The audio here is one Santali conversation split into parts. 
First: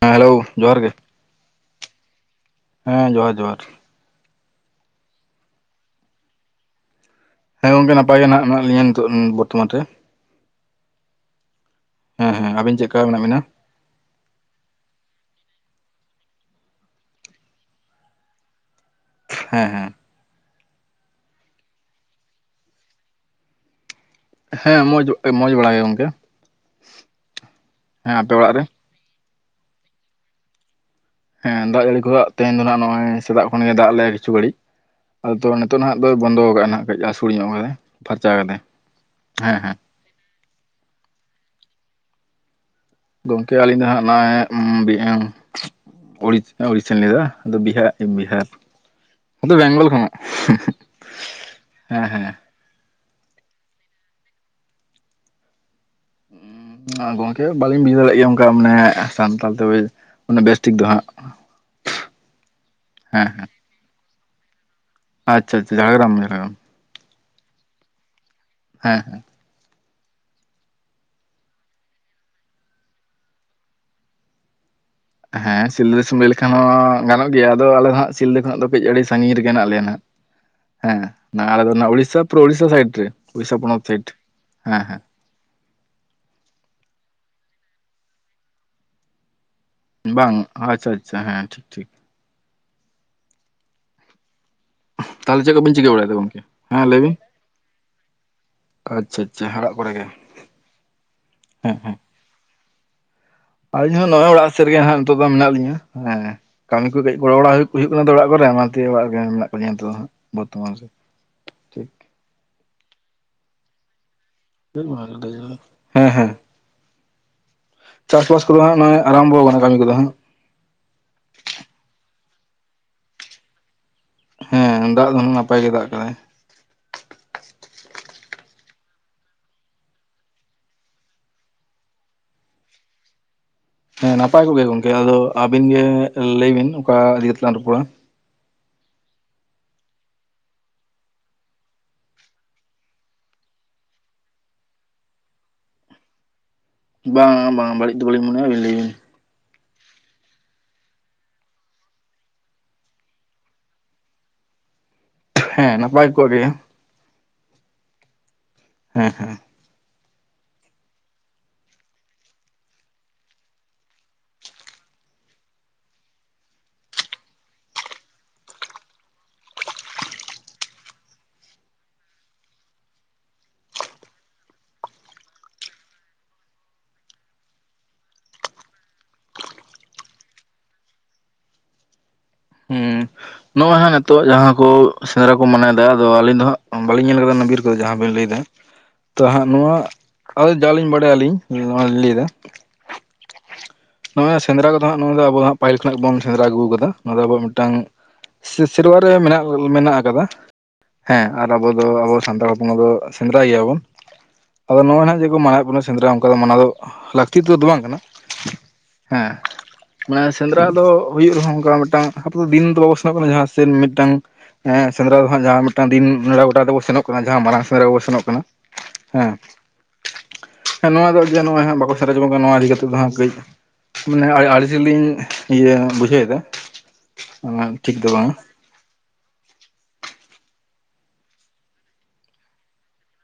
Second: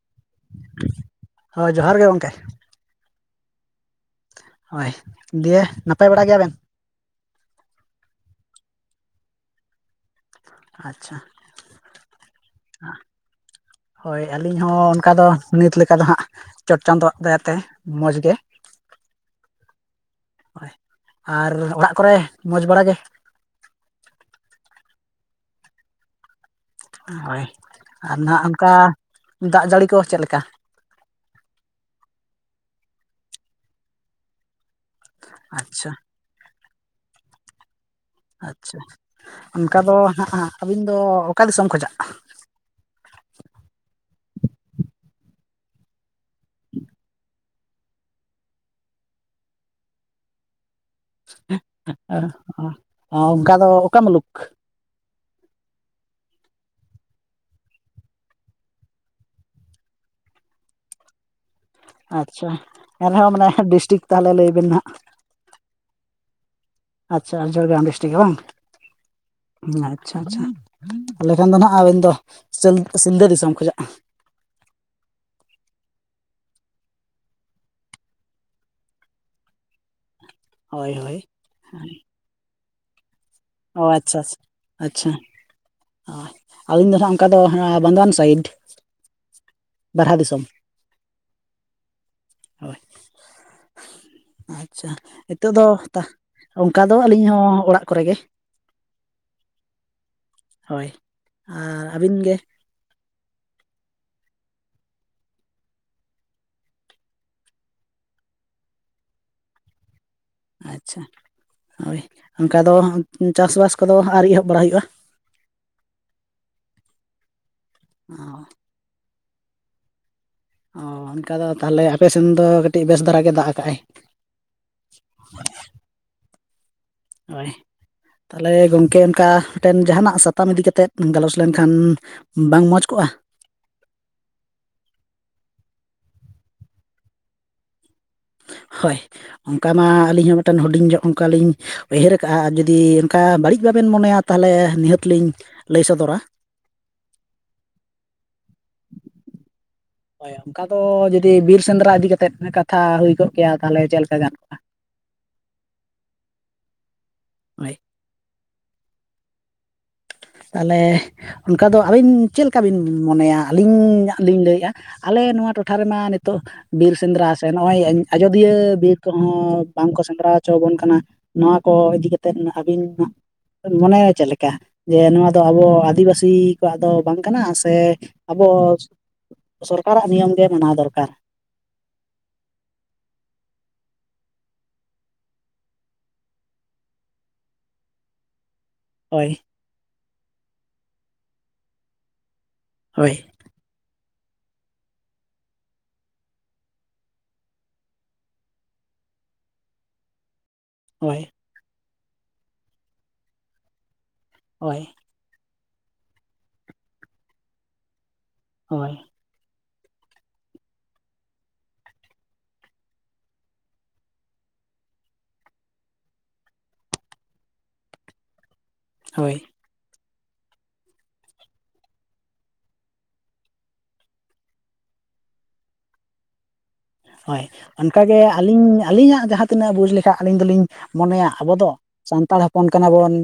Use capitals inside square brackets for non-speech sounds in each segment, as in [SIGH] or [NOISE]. ᱦᱮᱸ ᱦᱮᱞᱳ ᱡᱚᱦᱟᱨ ᱜᱮ ᱦᱳᱭ ᱡᱚᱦᱟᱨ ᱜᱮ ᱜᱚᱝᱠᱮ ᱦᱮᱸ ᱡᱚᱦᱟᱨ ᱡᱚᱦᱟᱨ ᱦᱳᱭ ᱫᱤᱭᱮ ᱱᱟᱯᱟᱭ ᱵᱟᱲᱟ ᱜᱮᱭᱟᱵᱮᱱ‍? ᱦᱮᱸ ᱜᱚᱝᱠᱮ ᱱᱟᱯᱟᱭ ᱜᱮ ᱱᱟᱦᱟᱜ ᱢᱮᱱᱟᱜ ᱞᱤᱧᱟᱹ ᱱᱤᱛᱚᱜ ᱵᱚᱨᱛᱚᱢᱟᱱ ᱨᱮ ᱟᱪᱪᱷᱟ ᱦᱮᱸ ᱦᱮᱸ ᱟᱹᱵᱤᱱ ᱪᱮᱫ ᱞᱮᱠᱟ ᱢᱮᱱᱟᱜ ᱵᱤᱱᱟ ᱦᱳᱭ ᱟᱹᱞᱤᱧ ᱦᱚᱸ ᱚᱱᱠᱟᱫᱚ ᱱᱤᱛ ᱞᱮᱠᱟ ᱫᱚ ᱦᱟᱸᱜ ᱪᱚᱴ ᱪᱟᱸᱫᱳᱣᱟᱜ ᱫᱟᱭᱟᱛᱮ ᱢᱚᱡᱽᱜ ᱜᱮ ᱦᱮᱸ ᱦᱮᱸ ᱦᱳᱭ ᱟᱨ ᱚᱲᱟᱜ ᱠᱚᱨᱮ ᱢᱚᱡᱽ ᱵᱟᱲᱟ ᱜᱮ ᱦᱮᱸ ᱢᱚᱡᱽ ᱢᱚᱸᱡᱽ ᱵᱟᱲᱟ ᱜᱮ ᱜᱚᱝᱠᱮ ᱦᱳᱭ ᱦᱮᱸ ᱟᱨ ᱟᱯᱮ ᱱᱟᱦᱟᱜ ᱚᱲᱟᱜ ᱨᱮ ᱚᱱᱠᱟ ᱫᱟᱜ ᱡᱟᱹᱲᱤ ᱠᱚ ᱪᱮᱫᱞᱮᱠᱟ ᱦᱮᱸ ᱫᱟᱜ ᱡᱟᱹᱲᱤ ᱠᱚᱦᱚ ᱛᱮᱦᱮᱧ ᱫᱚ ᱱᱟᱦᱟᱜ ᱱᱚᱜᱼᱚᱭ ᱥᱮᱛᱟᱜ ᱠᱷᱚᱱ ᱮ ᱫᱟᱜ ᱞᱮᱭ ᱠᱤᱪᱷᱩ ᱜᱟᱹᱲᱤᱡ ᱟᱫᱚ ᱱᱤᱛᱚᱜ ᱟᱪᱪᱷᱟ ᱱᱟᱦᱟᱜ ᱫᱚ ᱵᱚᱱᱫᱚ ᱠᱟᱜ ᱱᱟᱜ ᱠᱟᱹᱡ ᱟᱹᱦᱥᱩᱲ ᱧᱚᱜ ᱠᱟᱫᱟᱭ ᱯᱷᱟᱨᱪᱟ ᱠᱟᱫᱟᱭ ᱟᱪᱪᱷᱟ ᱦᱮᱸ ᱦᱮᱸ ᱚᱱᱠᱟ ᱫᱚ ᱦᱟᱸᱜ ᱟᱹᱵᱤᱱ ᱫᱚ ᱚᱠᱟ ᱫᱤᱥᱚᱢ ᱠᱷᱚᱡᱟᱜᱼᱟ ᱜᱚᱝᱠᱮ ᱟᱹᱞᱤᱧ ᱫᱚ ᱦᱟᱸᱜ ᱱᱚᱜᱼᱚᱭ [UNINTELLIGIBLE] ᱩᱲᱤᱥ ᱩᱲᱤᱥᱥᱟᱧ ᱞᱟᱹᱭᱫᱟ ᱟᱫᱚ ᱵᱤᱦᱟᱜ ᱵᱤᱦᱟᱨ ᱤᱧᱫᱚ ᱵᱮᱝᱜᱚᱞ ᱠᱷᱚᱱᱟᱜ ᱦᱮᱸ [UNINTELLIGIBLE] ᱚ ᱚᱝᱠᱟ ᱫᱚ ᱚᱠᱟ ᱢᱩᱞᱩᱠ ᱦᱮᱸ ᱜᱚᱝᱠᱮ ᱵᱟᱞᱤᱧ ᱵᱩᱡᱷᱟᱹ ᱫᱟᱲᱮᱭᱟᱜ ᱜᱮᱭᱟ ᱚᱝᱠᱟ ᱢᱟᱱᱮ ᱥᱟᱱᱛᱟᱞ ᱛᱮ ᱚᱱᱮ ᱵᱮᱥ ᱴᱷᱤᱠ ᱫᱚ ᱦᱟᱸᱜ ᱟᱪᱪᱷᱟ ᱦᱮᱸ ᱮᱱᱨᱮᱦᱚᱸ ᱢᱟᱱᱮ ᱰᱤᱥᱴᱤᱠ ᱛᱟᱦᱚᱞᱮ ᱞᱟᱹᱭ ᱵᱤᱱ ᱦᱟᱸᱜ ᱟᱪᱪᱷᱟᱪᱪᱷᱟ ᱡᱷᱟᱲᱜᱨᱟᱢ ᱡᱟᱨᱜᱟᱢ ᱟᱪᱪᱷᱟ ᱡᱷᱟᱲᱜᱨᱟᱢ ᱰᱤᱥᱴᱨᱤᱠ ᱜᱮ ᱵᱟᱝ ᱦᱮᱸ ᱦᱮᱸ ᱟᱪᱪᱷᱟ ᱟᱪᱪᱷᱟ ᱛᱟᱦᱞᱮ ᱠᱷᱟᱱ ᱫᱚ ᱱᱟᱜ ᱟᱵᱮᱱ ᱫᱚ ᱥᱤᱞ ᱥᱤᱞᱫᱟᱹ ᱫᱤᱥᱚᱢ [UNINTELLIGIBLE] ᱦᱮᱸ ᱥᱤᱞᱫᱟᱹ ᱫᱤᱥᱚᱢ ᱞᱟᱹᱭ ᱞᱮᱠᱷᱟᱱ ᱦᱚᱸ ᱜᱟᱱᱚᱜ ᱜᱮᱭᱟ ᱟᱫᱚ ᱟᱞᱮ ᱫᱚ ᱦᱚᱸᱜ ᱥᱤᱞᱫᱟᱹ ᱠᱷᱱᱟᱜ ᱫᱚ ᱠᱟᱹᱡ ᱟᱹᱲᱤ ᱥᱟᱺᱜᱤᱧ ᱨᱮᱜᱮ ᱦᱮᱱᱟᱜ ᱞᱮᱭᱟ ᱱᱟᱦᱟᱜ [INAUDIBLE] ᱦᱮᱸ ᱦᱳᱭ ᱱᱟᱣᱟ ᱩᱲᱤᱥᱥᱟ ᱞᱩᱨᱳ ᱩᱲᱤᱥᱥᱟ ᱥᱟᱭᱰ ᱨᱮ ᱩᱲᱤᱥᱥᱟ ᱯᱚᱱᱚᱛ ᱚ ᱥᱟᱭᱤᱰ ᱟᱪᱪᱷᱟ ᱦᱮᱸ ᱟᱪᱪᱷᱟ ᱦᱮᱸ ᱟᱪᱪᱷᱟ ᱚ ᱟᱹᱞᱤᱧ ᱫᱚ ᱱᱟᱟᱜ ᱚᱱᱠᱟ ᱫᱚ ᱵᱟᱸᱫᱣᱟᱱ ᱥᱟᱭᱤᱰ ᱵᱟᱨᱦᱟ ᱵᱟᱝ ᱫᱤᱥᱚᱢ ᱟᱪᱪᱷᱟ ᱟᱪᱪᱷᱟ ᱦᱮᱸ ᱴᱷᱤᱠ ᱴᱷᱤᱠ ᱦᱳᱭ [INAUDIBLE] ᱟᱪᱪᱷᱟ ᱛᱟᱦᱚᱞᱮ ᱱᱤᱛᱚᱜ ᱪᱮᱫ ᱫᱚ ᱠᱚᱵᱤᱱ ᱪᱤᱠᱟᱹ ᱵᱟᱲᱟᱭᱮᱫᱟ ᱜᱚᱝᱠᱮ ᱚᱱᱠᱟ ᱦᱮᱸ ᱫᱚ ᱞᱟᱹᱭ ᱵᱤᱱ ᱟᱹᱞᱤᱧ ᱦᱚᱸ ᱚᱲᱟᱜ ᱠᱚᱨᱮ ᱜᱮ ᱟᱪᱪᱷᱟ ᱟᱪᱪᱷᱟ ᱚᱲᱟᱜ ᱠᱚᱨᱮ ᱜᱮ ᱦᱳᱭ ᱦᱮᱸ ᱟᱨ ᱦᱮᱸ ᱟᱹᱵᱤᱱ ᱜᱮ ᱟᱹᱞᱤᱧ ᱦᱚᱸ ᱱᱚᱜ-ᱚᱭ ᱚᱲᱟᱜ ᱥᱮᱫ ᱨᱮᱜᱮ ᱦᱟᱸᱜ ᱱᱤᱛᱚᱜ ᱫᱚ ᱢᱮᱱᱟᱜ ᱞᱤᱧᱟ ᱦᱮᱸ ᱠᱟᱹᱢᱤ ᱠᱚ ᱠᱟᱹᱡ ᱜᱚᱲᱚ ᱵᱟᱲᱟ ᱦᱩᱭᱩᱜ ᱠᱟᱱᱟ ᱛᱚ ᱚᱲᱟᱜ ᱠᱚᱨᱮ ᱚᱱᱟ ᱠᱷᱟᱹᱛᱤᱨ ᱚᱲᱟᱜ ᱨᱮ ᱢᱮᱱᱟᱜ ᱟᱠᱟᱫᱤᱧᱟᱹ ᱱᱤᱛᱚᱜ ᱫᱚ ᱵᱚᱨᱛᱚᱢᱟᱱ ᱨᱮ ᱟᱪᱪᱷᱟ ᱴᱷᱤᱠ ᱦᱳᱭ ᱚᱱᱠᱟ ᱫᱚ ᱪᱟᱥᱵᱟᱥ ᱠᱚᱫᱚ ᱟᱨᱤ ᱮᱦᱚᱵ ᱵᱟᱲᱟ ᱦᱩᱭᱩᱜ-ᱟ ᱦᱮᱸ ᱦᱮᱸ ᱪᱟᱥᱵᱟᱥ ᱠᱚᱫᱚ ᱦᱟᱸᱜ ᱱᱚᱜᱚᱭ ᱟᱨᱟᱢᱵᱚ ᱟᱠᱟᱱᱟ ᱠᱟᱹᱢᱤ ᱠᱚᱫᱚ ᱦᱟᱸᱜ ᱚᱻᱚᱱᱠᱟ ᱫᱚ ᱛᱟᱦᱚᱞᱮ ᱟᱯᱮ ᱥᱮᱱ ᱫᱚ ᱠᱟᱹᱴᱤᱡ ᱵᱮᱥ ᱫᱷᱟᱨᱟ ᱜᱮ ᱫᱟᱜ ᱟᱠᱟᱜᱼᱟᱭ ᱦᱮᱸ ᱫᱟᱜ ᱫᱚ ᱱᱟᱯᱟᱭ ᱜᱮ ᱫᱟᱜ ᱠᱟᱫᱟᱭ ᱦᱳᱭ ᱛᱟᱦᱚᱞᱮ ᱜᱚᱢᱠᱮ ᱚᱱᱠᱟ ᱢᱤᱫᱴᱮᱱ ᱡᱟᱦᱟᱱᱟᱜ ᱥᱟᱛᱟᱢ ᱤᱫᱤ ᱠᱟᱛᱮᱫ ᱜᱟᱞᱚᱪ ᱞᱮᱱᱠᱷᱟᱱ ᱵᱟᱝ ᱢᱚᱡᱽ ᱠᱚᱜᱼᱟ ᱦᱮᱸ ᱱᱟᱯᱟᱭ ᱠᱚᱜᱮ ᱜᱚᱝᱠᱮ ᱟᱫᱚ ᱟᱹᱵᱤᱱ ᱜᱮ ᱞᱟᱹᱭ ᱵᱤᱱ ᱚᱠᱟ ᱤᱫᱤ ᱠᱟᱛᱮᱞᱟᱝ ᱨᱚᱯᱚᱲᱟ ᱦᱳᱭ ᱚᱱᱠᱟ ᱢᱟ ᱟᱹᱞᱤᱧ ᱦᱚᱸ ᱢᱤᱫᱴᱮᱱ ᱦᱩᱰᱤᱧ ᱧᱚᱜ ᱚᱱᱠᱟᱞᱤᱧ ᱩᱭᱦᱟᱹᱨ ᱠᱟᱜ-ᱟ ᱟᱨ ᱡᱩᱫᱤ ᱚᱱᱠᱟ ᱵᱟᱹᱲᱤᱡ ᱵᱟᱵᱮᱱ ᱢᱚᱱᱮᱭᱟ ᱛᱟᱦᱚᱞᱮ ᱱᱤᱦᱟᱹᱛ ᱞᱤᱧ ᱞᱟᱹᱭ ᱥᱚᱫᱚᱨᱟ ᱵᱟᱝ ᱵᱟᱝ ᱵᱟᱹᱲᱤᱡ ᱫᱚ ᱵᱟᱞᱤᱧ ᱢᱚᱱᱮᱭᱟ ᱞᱟᱹᱭ ᱵᱤᱱ ᱦᱳᱭ ᱚᱱᱠᱟ ᱫᱚ ᱡᱩᱫᱤ ᱵᱤᱨ ᱥᱮᱸᱫᱽᱨᱟ ᱤᱫᱤ ᱠᱟᱛᱮᱫ ᱠᱟᱛᱷᱟ ᱦᱩᱭ ᱠᱚᱜ ᱠᱮᱭᱟ ᱛᱟᱦᱚᱞᱮ ᱪᱮᱫ ᱞᱮᱠᱟ ᱜᱟᱱ ᱦᱮᱸ ᱱᱟᱯᱟᱭ ᱠᱚᱜ ᱜᱮ ᱦᱳᱭ ᱦᱮᱸ ᱦᱮᱸ ᱛᱟᱦᱚᱞᱮ ᱚᱱᱠᱟ ᱫᱚ ᱟᱹᱵᱤᱱ ᱪᱮᱫᱠᱟ ᱵᱤᱱ ᱢᱚᱱᱮᱭᱟ ᱟᱹᱞᱤᱧᱟᱜ ᱞᱤᱧ ᱞᱟᱹᱭᱮᱫ-ᱟ ᱟᱞᱮ ᱱᱚᱣᱟ ᱴᱚᱴᱷᱟ ᱨᱮᱢᱟ ᱱᱤᱛᱳᱜ ᱵᱤᱨ ᱥᱮᱸᱫᱽᱨᱟ ᱥᱮ ᱱᱚᱜ-ᱚᱭ ᱟᱡᱳᱫᱤᱭᱟᱹ ᱵᱤᱨ ᱠᱚᱦᱚᱸ ᱵᱟᱝᱠᱚ ᱥᱮᱸᱫᱽᱨᱟ ᱦᱚᱪᱚᱣᱟᱵᱚᱱ ᱠᱟᱱᱟ ᱱᱚᱣᱟ ᱠᱚ ᱤᱫᱤ ᱠᱟᱛᱮᱫ ᱟᱹᱵᱤᱱ ᱢᱚᱱᱮᱭᱟ ᱪᱮᱫ ᱞᱮᱠᱟ ᱡᱮ ᱱᱚᱣᱟ ᱫᱚ ᱟᱵᱚ ᱟᱹᱫᱤᱵᱟᱹᱥᱤ ᱠᱚᱣᱟᱜ ᱫᱚ ᱵᱟᱝ ᱠᱟᱱᱟ ᱥᱮ ᱟᱵᱚ ᱥᱚᱨᱠᱟᱨᱟᱜ ᱱᱤᱭᱚᱢ ᱜᱮ ᱢᱟᱱᱟᱣ ᱫᱚᱨᱠᱟᱨ ᱦᱩ ᱱᱚᱜ-ᱚᱭ ᱦᱟᱜ ᱱᱤᱛᱚᱜ ᱡᱟᱦᱟᱸ ᱠᱚ ᱥᱮᱸᱫᱽᱨᱟ ᱠᱚ ᱢᱟᱱᱟᱭᱮᱫᱟ ᱟᱫᱚ ᱟᱹᱞᱤᱧ ᱫᱚ ᱦᱟᱸᱜ ᱵᱟᱞᱤᱧ ᱧᱮᱞ ᱟᱠᱟᱫᱟ ᱵᱤᱨ ᱠᱚᱫᱚ ᱡᱟᱦᱟᱸ ᱵᱤᱱ ᱞᱟᱹᱭ ᱮᱫᱟ ᱛᱚ ᱦᱳᱭ ᱦᱟᱸᱜ ᱱᱚᱣᱟ ᱟᱫᱚ ᱡᱟᱹ ᱞᱤᱧ ᱵᱟᱲᱟᱭᱞᱤᱧ ᱱᱚᱣᱟ ᱞᱤᱧ ᱞᱟᱹᱭᱫᱟ ᱦᱳᱭ ᱱᱚᱜ-ᱚᱭ ᱥᱮᱸᱫᱽᱨᱟ ᱠᱚᱫᱚ ᱦᱟᱸᱜ ᱱᱚᱣᱟ ᱫᱚ ᱟᱵᱚ ᱦᱟᱸᱜ ᱯᱟᱹᱦᱤᱞ ᱠᱷᱚᱱᱟᱜ ᱵᱚᱱ ᱥᱮᱸᱫᱽᱨᱟ ᱟᱹᱜᱩ ᱠᱟᱫᱟ ᱱᱚᱣᱟ ᱫᱚ ᱟᱵᱚ ᱢᱤᱫᱴᱟᱝ ᱥᱮ ᱥᱮᱨᱣᱟ ᱨᱮ ᱢᱮᱱᱟᱜ ᱢᱮᱱᱟᱜ ᱟᱠᱟᱫᱟ ᱦᱳᱭ ᱦᱮᱸ ᱟᱨ ᱟᱵᱚ ᱫᱚ ᱟᱵᱚ ᱥᱟᱱᱛᱟᱲ ᱦᱚᱯᱚᱱ ᱠᱚᱫᱚ ᱥᱮᱸᱫᱽᱨᱟᱭ ᱜᱮᱭᱟᱵᱚᱱ ᱦᱳᱭ ᱟᱫᱚ ᱱᱚᱜ-ᱚᱭ ᱡᱮ ᱠᱚ ᱢᱟᱱᱟᱣᱮᱫ ᱵᱚᱱᱟ ᱥᱮ ᱥᱮᱸᱫᱽᱨᱟ ᱚᱱᱠᱟ ᱫᱚ ᱢᱟᱱᱟ ᱫᱚ ᱞᱟᱹᱠᱛᱤ ᱛᱮᱫᱚ ᱵᱟᱝ ᱠᱟᱱᱟ ᱦᱳᱭ ᱦᱮᱸ ᱢᱟᱱᱮ ᱥᱮᱸᱫᱽᱨᱟ ᱫᱚ ᱦᱩᱭᱩᱜ ᱨᱮᱦᱚᱸ ᱚᱱᱠᱟ ᱢᱤᱫ ᱴᱟᱝ ᱟᱵᱚ ᱫᱤᱱ ᱫᱚ ᱵᱟᱵᱚᱱ ᱥᱮᱱᱚᱜ ᱠᱟᱱᱟ ᱡᱟᱦᱟᱸ ᱥᱮᱫ ᱢᱤᱫᱴᱟᱝ ᱮᱸ ᱥᱮᱸᱫᱽᱨᱟ ᱫᱚ ᱦᱟᱸᱜ ᱡᱟᱦᱟᱸ ᱢᱤᱫᱴᱟᱝ ᱫᱤᱱ ᱱᱮᱰᱟ ᱜᱚᱴᱟ ᱠᱟᱛᱮᱵᱚᱱ ᱥᱮᱱᱚᱜ ᱠᱟᱱᱟ ᱡᱟᱦᱟᱸ ᱢᱟᱨᱟᱝ ᱥᱮᱸᱫᱽᱨᱟ ᱠᱚᱵᱚ ᱥᱮᱱᱚᱜ ᱠᱟᱱᱟ ᱦᱮᱸ ᱦᱳᱭ ᱦᱮᱸ ᱱᱚᱣᱟ ᱫᱚ ᱱᱚᱜ-ᱚᱭ ᱦᱟᱸᱜ ᱵᱟᱠᱚ ᱥᱮᱫᱨᱟ ᱦᱚᱪᱚ ᱠᱟᱱᱟ ᱱᱚᱣᱟ ᱤᱫᱤ ᱠᱟᱛᱮᱜ ᱫᱚ ᱦᱟᱸᱜ ᱠᱟᱹᱡ ᱢᱟᱱᱮ ᱟᱲᱤᱥ ᱜᱮᱞᱤᱧ ᱤᱭᱟᱹ ᱵᱩᱡᱷᱟᱹᱣ ᱫᱟ ᱦᱳᱭ ᱚᱱᱠᱟᱜᱮ ᱟᱹᱞᱤᱧ ᱟᱹᱞᱤᱧᱟᱜ ᱡᱟᱦᱟᱸ ᱛᱤᱱᱟᱹᱜ ᱵᱩᱡᱽ ᱞᱮᱠᱷᱟᱜ ᱟᱹᱞᱤᱧ ᱫᱚᱞᱤᱧ ᱢᱚᱱᱮᱭᱟ ᱟᱵᱚ ᱫᱚ ᱥᱟᱱᱛᱟᱲ ᱦᱚᱯᱚᱱ ᱠᱟᱱᱟ ᱵᱚᱱ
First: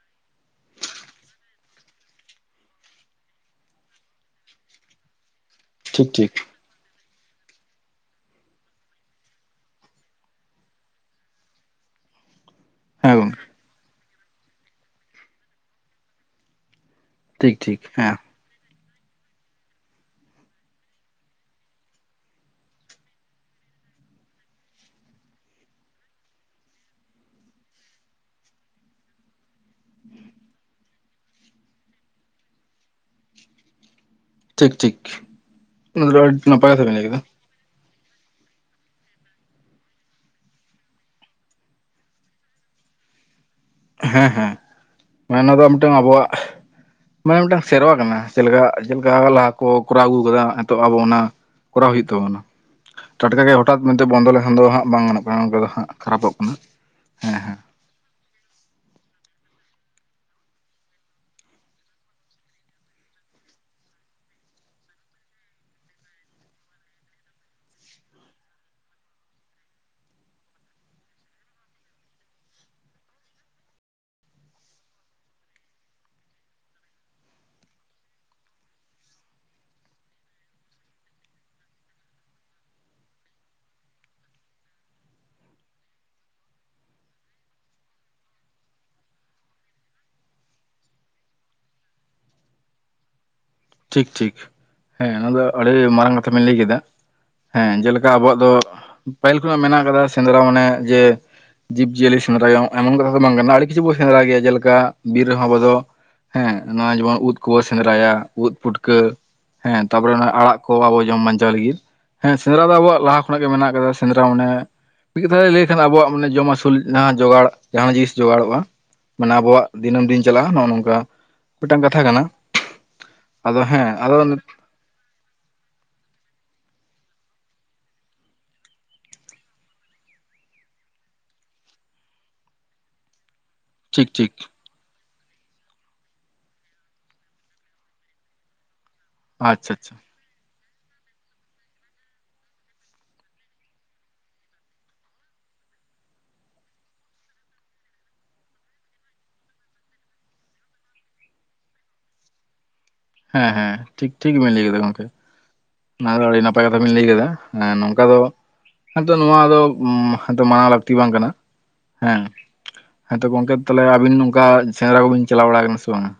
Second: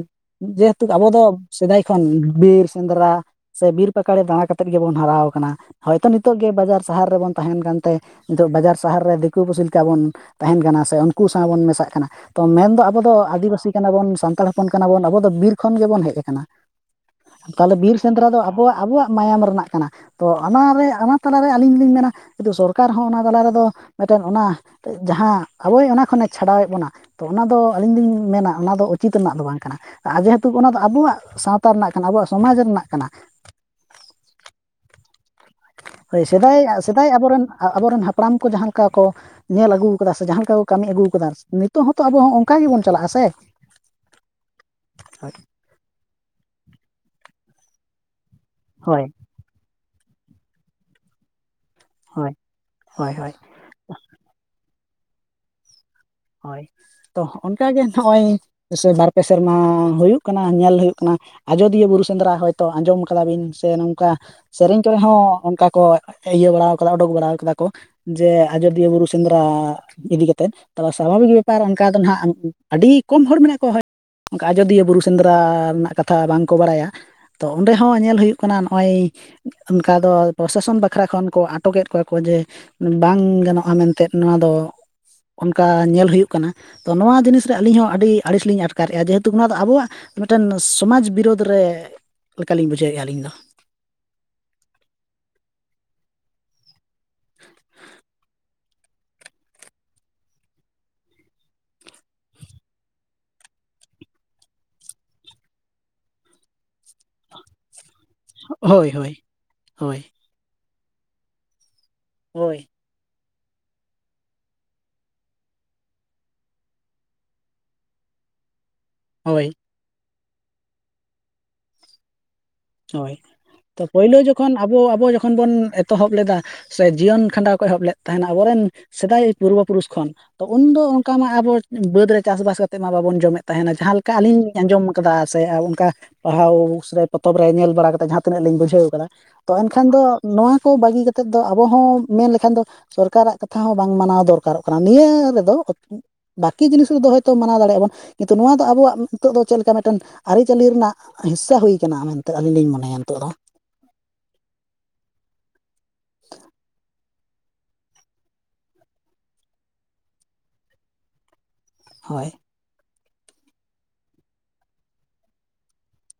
ᱡᱮᱦᱮᱛᱩ ᱟᱵᱚ ᱫᱚ ᱥᱮᱫᱟᱭ ᱠᱷᱚᱱ ᱵᱤᱨ ᱥᱮᱸᱫᱽᱨᱟ ᱥᱮ ᱵᱤᱨ ᱯᱟᱠᱟᱲᱮ ᱫᱟᱬᱟ ᱠᱟᱛᱮᱫ ᱜᱮᱵᱚᱱ ᱦᱟᱨᱟᱣ ᱠᱟᱱᱟ ᱦᱚᱭᱛᱳ ᱴᱷᱤᱠ ᱴᱷᱤᱠ ᱱᱤᱛᱚᱜ ᱜᱮ ᱵᱟᱡᱟᱨ ᱥᱟᱦᱟᱨ ᱨᱮᱵᱚᱱ ᱛᱟᱦᱮᱱ ᱠᱟᱱᱛᱮ ᱱᱤᱛᱚᱜ ᱵᱟᱡᱟᱨ ᱥᱟᱦᱟᱨ ᱨᱮ ᱫᱤᱠᱩ ᱯᱩᱥᱤ ᱞᱮᱠᱟ ᱵᱚᱱ ᱛᱟᱦᱮᱱ ᱠᱟᱱᱟ ᱥᱮ ᱩᱱᱠᱩ ᱥᱟᱶ ᱵᱚᱱ ᱢᱮᱥᱟᱜ ᱠᱟᱱᱟ ᱛᱚ ᱢᱮᱱᱫᱚ ᱟᱵᱚ ᱦᱮᱸ ᱫᱚ ᱜᱚᱝᱠᱮ ᱟᱹᱫᱤᱵᱟᱹᱥᱤ ᱠᱟᱱᱟ ᱵᱚᱱ ᱥᱟᱱᱛᱟᱲ ᱦᱚᱯᱚᱱ ᱠᱟᱱᱟᱵᱚᱱ ᱟᱵᱚ ᱫᱚ ᱵᱤᱨ ᱠᱷᱚᱱ ᱜᱮᱵᱚᱱ ᱦᱮᱡ ᱠᱟᱱᱟ ᱴᱷᱤᱠ ᱛᱟᱦᱞᱮ ᱴᱷᱤᱠ ᱵᱤᱨ ᱦᱮᱸ ᱥᱮᱸᱫᱽᱨᱟ ᱫᱚ ᱟᱵᱚᱣᱟᱜ ᱟᱵᱚᱣᱟᱜ ᱢᱟᱭᱟᱢ ᱨᱮᱱᱟᱜ ᱠᱟᱱᱟ ᱛᱚ ᱚᱱᱟᱨᱮ ᱚᱱᱟ ᱛᱟᱞᱟᱨᱮ ᱟᱹᱞᱤᱧ ᱞᱤᱧ ᱢᱮᱱᱟ ᱥᱚᱨᱠᱟᱨ ᱦᱚᱸ ᱚᱱᱟ ᱛᱟᱞᱟ ᱨᱮᱫᱚ ᱢᱤᱫᱴᱮᱱ ᱚᱱᱟ ᱡᱟᱦᱟᱸ ᱟᱵᱚᱭ ᱚᱱᱟ ᱠᱷᱚᱱᱮ ᱪᱷᱟᱰᱟᱣᱮᱫ ᱵᱚᱱᱟ ᱛᱚ ᱚᱱᱟ ᱫᱚ ᱟᱹᱞᱤᱧ ᱞᱤᱧ ᱢᱮᱱᱟ ᱚᱱᱟ ᱫᱚ ᱩᱪᱤᱛ ᱨᱮᱱᱟᱜ ᱫᱚ ᱵᱟᱝ ᱠᱟᱱᱟ ᱟᱨ ᱡᱮᱦᱮᱛᱩ ᱚᱱᱟ ᱫᱚ ᱟᱵᱚᱣᱟᱜ ᱥᱟᱶᱛᱟ ᱨᱮᱱᱟᱜ ᱠᱟᱱᱟ ᱟᱵᱚᱣᱟᱜ ᱥᱚᱢᱟᱡᱽ ᱨᱮᱱᱟᱜ ᱠᱟᱱᱟ ᱴᱷᱤᱠ ᱴᱷᱤᱠ ᱚᱱᱟ ᱫᱚ ᱦᱳᱭ ᱟᱹᱰᱤ ᱥᱮᱫᱟᱭ ᱱᱟᱯᱟᱭ ᱠᱟᱛᱷᱟ ᱵᱮᱱ ᱞᱟᱹᱭ ᱥᱮᱫᱟᱭ ᱠᱮᱫᱟ ᱟᱵᱚᱨᱮᱱ ᱟᱵᱚᱨᱮᱱ ᱦᱟᱯᱲᱟᱢ ᱠᱚ ᱡᱟᱦᱟᱸ ᱞᱮᱠᱟ ᱠᱚ ᱧᱮᱞ ᱟᱹᱜᱩ ᱠᱟᱫᱟ ᱥᱮ ᱡᱟᱦᱟᱸ ᱞᱮᱠᱟ ᱠᱚ ᱠᱟᱹᱢᱤ ᱟᱹᱜᱩ ᱠᱟᱫᱟ ᱱᱤᱛᱚᱜ ᱦᱚᱸᱛᱚ ᱟᱵᱚ ᱦᱚᱸ ᱚᱱᱠᱟ ᱜᱮᱵᱚᱱ ᱪᱟᱞᱟᱜᱼᱟ ᱥᱮ ᱦᱮᱸ ᱦᱮᱸ ᱦᱳᱭ ᱢᱟᱱᱮ ᱚᱱᱟ ᱫᱚ ᱢᱤᱫᱴᱟᱝ ᱟᱵᱚᱣᱟᱜ ᱢᱟᱱᱮ ᱢᱤᱫᱴᱟᱝ ᱥᱮᱨᱣᱟ ᱠᱟᱱᱟ ᱪᱮᱫ ᱞᱮᱠᱟ ᱪᱮᱫ ᱦᱳᱭ ᱞᱮᱠᱟ ᱞᱟᱦᱟ ᱠᱚ ᱠᱚᱨᱟᱣ ᱟᱹᱜᱩ ᱟᱠᱟᱫᱟ ᱱᱤᱛᱚᱜ ᱟᱵᱚ ᱚᱱᱟ ᱠᱚᱨᱟᱣ ᱦᱩᱭᱩᱜ ᱦᱳᱭ ᱛᱟᱵᱚᱱᱟ ᱦᱳᱭ ᱴᱟᱴᱠᱟ ᱜᱮ ᱦᱚᱴᱟᱛ ᱢᱮᱱᱛᱮ ᱵᱚᱱᱫᱚ ᱞᱮᱠᱷᱟᱱ ᱫᱚ ᱦᱟᱸᱜ ᱵᱟᱝ ᱜᱟᱱᱚᱜ ᱠᱟᱱᱟ ᱚᱱᱠᱟ ᱫᱚ ᱦᱟᱸᱜ ᱠᱷᱟᱨᱟᱯᱚᱜ ᱠᱟᱱᱟ ᱦᱳᱭ ᱛᱚ ᱦᱮᱸ ᱦᱮᱸ ᱚᱱᱠᱟᱜᱮ ᱱᱚᱜ-ᱚᱭ ᱵᱟᱨᱯᱮ ᱥᱮᱨᱢᱟ ᱦᱩᱭᱩᱜ ᱠᱟᱱᱟ ᱧᱮᱞ ᱦᱩᱭᱩᱜ ᱠᱟᱱᱟ ᱟᱡᱚᱫᱤᱭᱟᱹ ᱵᱩᱨᱩ ᱥᱮᱸᱫᱽᱨᱟ ᱦᱚᱭᱛᱚ ᱟᱸᱡᱚᱢ ᱠᱟᱫᱟ ᱵᱤᱱ ᱥᱮ ᱱᱚᱝᱠᱟ ᱥᱮᱨᱮᱧ ᱠᱚᱨᱮ ᱦᱚᱸ ᱚᱱᱠᱟ ᱠᱚ ᱤᱭᱟᱹ ᱵᱟᱲᱟ ᱠᱟᱫᱟ ᱩᱰᱩᱠ ᱵᱟᱲᱟ ᱠᱟᱫᱟ ᱠᱚ ᱡᱮ ᱟᱡᱚᱫᱤᱭᱟᱹ ᱵᱩᱨᱩ ᱥᱮᱸᱫᱽᱨᱟ ᱤᱫᱤ ᱠᱟᱛᱮᱫ ᱛᱚ ᱥᱟᱵᱷᱟᱵᱤᱠ ᱵᱮᱯᱟᱨ ᱚᱱᱠᱟ ᱫᱚ ᱱᱟᱦᱟᱜ ᱟᱹᱰᱤ ᱠᱚᱢ ᱦᱚᱲ ᱢᱮᱱᱟᱜ ᱠᱚᱣᱟ ᱦᱚᱭ ᱚᱱᱠᱟ ᱟᱡᱚᱫᱤᱭᱟᱹ ᱵᱩᱨᱩ ᱥᱮᱸᱫᱽᱨᱟ ᱨᱮᱱᱟᱜ ᱠᱟᱛᱷᱟ ᱵᱟᱝ ᱠᱚ ᱵᱟᱲᱟᱭᱟ ᱛᱚ ᱚᱸᱰᱮ ᱦᱟᱸ ᱧᱮᱞ ᱦᱩᱭᱩᱜ ᱠᱟᱱᱟ ᱱᱚᱜᱼᱚᱭ᱾ ᱚᱱᱠᱟ ᱫᱚ ᱯᱨᱚᱥᱟᱥᱚᱱ ᱵᱟᱠᱷᱨᱟ ᱠᱷᱚᱱ ᱠᱚ ᱟᱴᱚᱠᱮᱫ ᱠᱚᱣᱟ ᱠᱚ ᱡᱮ ᱵᱟᱝ ᱜᱟᱱᱚᱜᱼᱟ ᱢᱮᱱᱛᱮ ᱱᱚᱣᱟ ᱫᱚ ᱚᱱᱠᱟ ᱧᱮᱞ ᱦᱩᱭᱩᱜ ᱠᱟᱱᱟ ᱛᱚ ᱱᱚᱣᱟ ᱡᱤᱱᱤᱥ ᱨᱮ ᱟᱹᱞᱤᱧ ᱦᱚᱸ ᱟᱹᱰᱤ ᱟᱹᱲᱤᱥ ᱞᱤᱧ ᱟᱴᱠᱟᱨᱮᱜᱼᱟ ᱡᱮᱦᱮᱛᱩ ᱚᱱᱟ ᱫᱚ ᱟᱵᱚᱣᱟᱜ ᱢᱤᱫᱴᱮᱱ ᱥᱚᱢᱟᱡᱽ ᱵᱤᱨᱳᱫᱷ ᱨᱮ ᱞᱮᱠᱟ ᱞᱤᱧ ᱵᱩᱡᱷᱟᱹᱣᱮᱫᱼᱟ ᱟᱹᱞᱤᱧ ᱫᱚ ᱴᱷᱤᱠ ᱴᱷᱤᱠ ᱦᱮᱸ ᱚᱱᱟ ᱫᱚ ᱟᱹᱰᱤ ᱢᱟᱨᱟᱝ ᱠᱟᱛᱷᱟ ᱵᱤᱱ ᱞᱟᱹᱭ ᱠᱮᱫᱟ ᱦᱮᱸ ᱡᱮᱞᱮᱠᱟ ᱟᱵᱚᱣᱟᱜ ᱫᱚ ᱯᱟᱹᱦᱤᱞ ᱠᱷᱚᱱᱟᱜ ᱢᱮᱱᱟᱜ ᱟᱠᱟᱫᱟ ᱥᱮᱸᱫᱽᱨᱟ ᱢᱟᱱᱮ ᱡᱮ ᱡᱤᱵᱽ ᱡᱤᱭᱟᱹᱞᱤ ᱥᱮᱸᱫᱽᱨᱟᱭ ᱮᱢᱚᱱ ᱠᱟᱛᱷᱟ ᱫᱚ ᱵᱟᱝ ᱠᱟᱱᱟ ᱟᱹᱰᱤ ᱠᱤᱪᱷᱩ ᱵᱚᱱ ᱥᱮᱸᱫᱽᱨᱟ ᱜᱮᱭᱟ ᱡᱮᱞᱮᱠᱟ ᱵᱤᱨ ᱨᱮᱦᱚᱸ ᱟᱵᱚ ᱫᱚ ᱦᱮᱸ ᱱᱚᱣᱟ ᱡᱮᱢᱚᱱ ᱩᱫᱽ ᱠᱚᱵᱚ ᱥᱮᱸᱫᱽᱨᱟᱭᱟ ᱩᱫ ᱦᱳᱭ ᱯᱩᱴᱠᱟᱹ ᱦᱳᱭ ᱦᱮᱸ ᱦᱳᱭ ᱛᱟᱯᱚᱨᱮ ᱚᱱᱟ ᱟᱲᱟᱜ ᱠᱚ ᱟᱵᱚ ᱡᱚᱢ ᱵᱟᱧᱟᱣ ᱞᱟᱹᱜᱤᱫ ᱦᱮᱸ ᱦᱳᱭ ᱥᱮᱸᱫᱽᱨᱟ ᱫᱚ ᱟᱵᱚᱣᱟᱜ ᱞᱟᱦᱟ ᱠᱷᱚᱱᱟᱜ ᱜᱮ ᱢᱮᱱᱟᱜ ᱟᱠᱟᱫᱟ ᱥᱮᱸᱫᱽᱨᱟ ᱢᱟᱱᱮ ᱢᱤᱫ ᱠᱟᱛᱷᱟᱭ ᱞᱟᱹᱭ ᱠᱷᱟᱱ ᱟᱵᱚᱣᱟᱜ ᱢᱟᱱᱮ ᱡᱚᱢ ᱟᱹᱥᱩᱞ ᱡᱟᱦᱟᱸ ᱡᱚᱜᱟᱲ ᱡᱟᱦᱟᱸ ᱡᱤᱱᱤᱥ ᱡᱚᱜᱟᱲᱚᱜᱼᱟ᱾ ᱢᱟᱱᱮ ᱦᱳᱭ ᱟᱵᱚᱣᱟᱜ ᱫᱤᱱᱟᱹᱢ ᱫᱤᱱ ᱪᱟᱞᱟᱜᱼᱟ ᱱᱚᱜᱼᱚ ᱱᱚᱝᱠᱟ ᱢᱤᱫᱴᱟᱝ ᱠᱟᱛᱷᱟ ᱠᱟᱱᱟ᱾ ᱦᱳᱭ ᱟᱫᱚ ᱛᱚ ᱦᱮᱸ ᱯᱳᱭᱞᱳ ᱟᱫᱚ ᱡᱚᱠᱷᱚᱱ ᱟᱵᱚ ᱟᱵᱚ ᱡᱚᱠᱷᱚᱱ ᱵᱚᱱ ᱮᱛᱚᱦᱚᱵ ᱞᱮᱫᱟ᱾ ᱥᱮ ᱡᱤᱭᱚᱱ ᱠᱷᱟᱸᱰᱟᱣ ᱠᱚ ᱮᱦᱚᱵ ᱞᱮᱫ ᱛᱟᱦᱮᱱᱟ ᱟᱵᱚᱨᱮᱱ᱾ ᱥᱮᱫᱟᱭ ᱯᱩᱨᱵᱚ ᱯᱩᱨᱩᱥ ᱠᱷᱚᱱ ᱛᱚ ᱩᱱᱫᱚ ᱚᱱᱠᱟ ᱢᱟ ᱟᱵᱚ ᱵᱟᱹᱫᱽ ᱨᱮ ᱪᱟᱥᱼᱵᱟᱥ ᱠᱟᱛᱮᱜ ᱢᱟ ᱵᱟᱵᱚᱱ ᱡᱚᱢᱮᱫ ᱛᱟᱦᱮᱱᱟ ᱡᱟᱦᱟᱸ ᱴᱷᱤᱠ ᱞᱮᱠᱟ ᱴᱷᱤᱠ ᱟᱹᱞᱤᱧ ᱟᱸᱡᱚᱢ ᱠᱟᱫᱟ ᱥᱮ ᱚᱱᱠᱟ ᱯᱟᱲᱦᱟᱣ ᱥᱮ ᱵᱟ ᱯᱚᱛ ᱛᱚᱵ ᱨᱮ ᱧᱮᱞ ᱵᱟᱲᱟ ᱠᱟᱛᱮ ᱡᱟᱦᱟᱸ ᱛᱤᱱᱟᱹᱜ ᱞᱤᱧ ᱵᱩᱡᱷᱟᱹᱣ ᱠᱟᱫᱟ ᱛᱚ ᱟᱪᱪᱷᱟ ᱮᱱᱠᱷᱟᱱ ᱟᱪᱪᱷᱟ ᱫᱚ ᱱᱚᱣᱟ ᱠᱚ ᱵᱟᱹᱜᱤ ᱠᱟᱛᱮᱫ ᱫᱚ ᱟᱵᱚ ᱦᱚᱸ ᱢᱮᱱ ᱞᱮᱠᱷᱟᱱ ᱫᱚ ᱥᱚᱨᱠᱟᱨᱟᱜ ᱠᱟᱛᱷᱟ ᱦᱚᱸ ᱵᱟᱝ ᱢᱟᱱᱟᱣ ᱫᱚᱨᱠᱟᱨᱚᱜ ᱠᱟᱱᱟ ᱱᱤᱭᱟᱹ ᱨᱮ ᱫᱚ᱾ ᱵᱟᱠᱤ ᱡᱤᱱᱤᱥ ᱨᱮᱫᱚ ᱦᱚᱭᱛᱚ ᱢᱟᱱᱟᱣ ᱫᱟᱲᱮᱭᱟᱜᱼᱟ ᱵᱚᱱ᱾ ᱠᱤᱱᱛᱩ ᱱᱚᱣᱟ ᱫᱚ ᱟᱵᱚᱣᱟᱜ ᱱᱤᱛᱚᱜ ᱫᱚ ᱪᱮᱞᱠᱟ ᱢᱤᱫᱴᱮᱱ ᱟᱹᱨᱤᱼᱪᱟᱹᱞᱤ ᱨᱮᱱᱟᱜ ᱦᱤᱥᱥᱟ ᱦᱩᱭ ᱠᱟᱱᱟ ᱢᱮᱱᱛᱮ ᱟᱹᱞᱤᱧ ᱞᱤᱧ ᱢᱚᱱᱮᱭᱟ ᱱᱤᱛᱚᱜ ᱫᱚ᱾ ᱮᱸ ᱦᱮᱸ ᱴᱷᱤᱠ ᱴᱷᱤᱠ ᱵᱤᱱ ᱞᱟᱹᱭ ᱠᱮᱫᱟ ᱜᱚᱝᱠᱮ᱾ ᱚᱱᱟ ᱫᱚ ᱟᱹᱰᱤ ᱱᱟᱯᱟᱭ ᱠᱟᱛᱷᱟ ᱵᱤᱱ ᱞᱟᱹᱭ ᱠᱟᱫᱟ ᱟᱸ ᱱᱚᱝᱠᱟ ᱫᱚ ᱦᱮᱸᱛᱚ ᱱᱚᱣᱟ ᱫᱚ ᱩᱢ ᱦᱮ ᱛᱚ ᱢᱟᱱᱟᱣ ᱞᱟᱹᱠᱛᱤ ᱵᱟᱝ ᱠᱟᱱᱟ᱾ ᱦᱮᱸ ᱦᱳᱭ ᱦᱮᱸᱛᱚ ᱜᱚᱝᱠᱮ ᱛᱟᱦᱚᱞᱮ ᱟᱹᱵᱤᱱ ᱱᱚᱝᱠᱟ ᱥᱮᱸᱫᱽᱨᱟ ᱠᱚᱵᱤᱱ ᱪᱟᱞᱟᱣ ᱵᱟᱲᱟ ᱟᱠᱟᱱᱟ ᱥᱮ ᱵᱟᱝᱟ?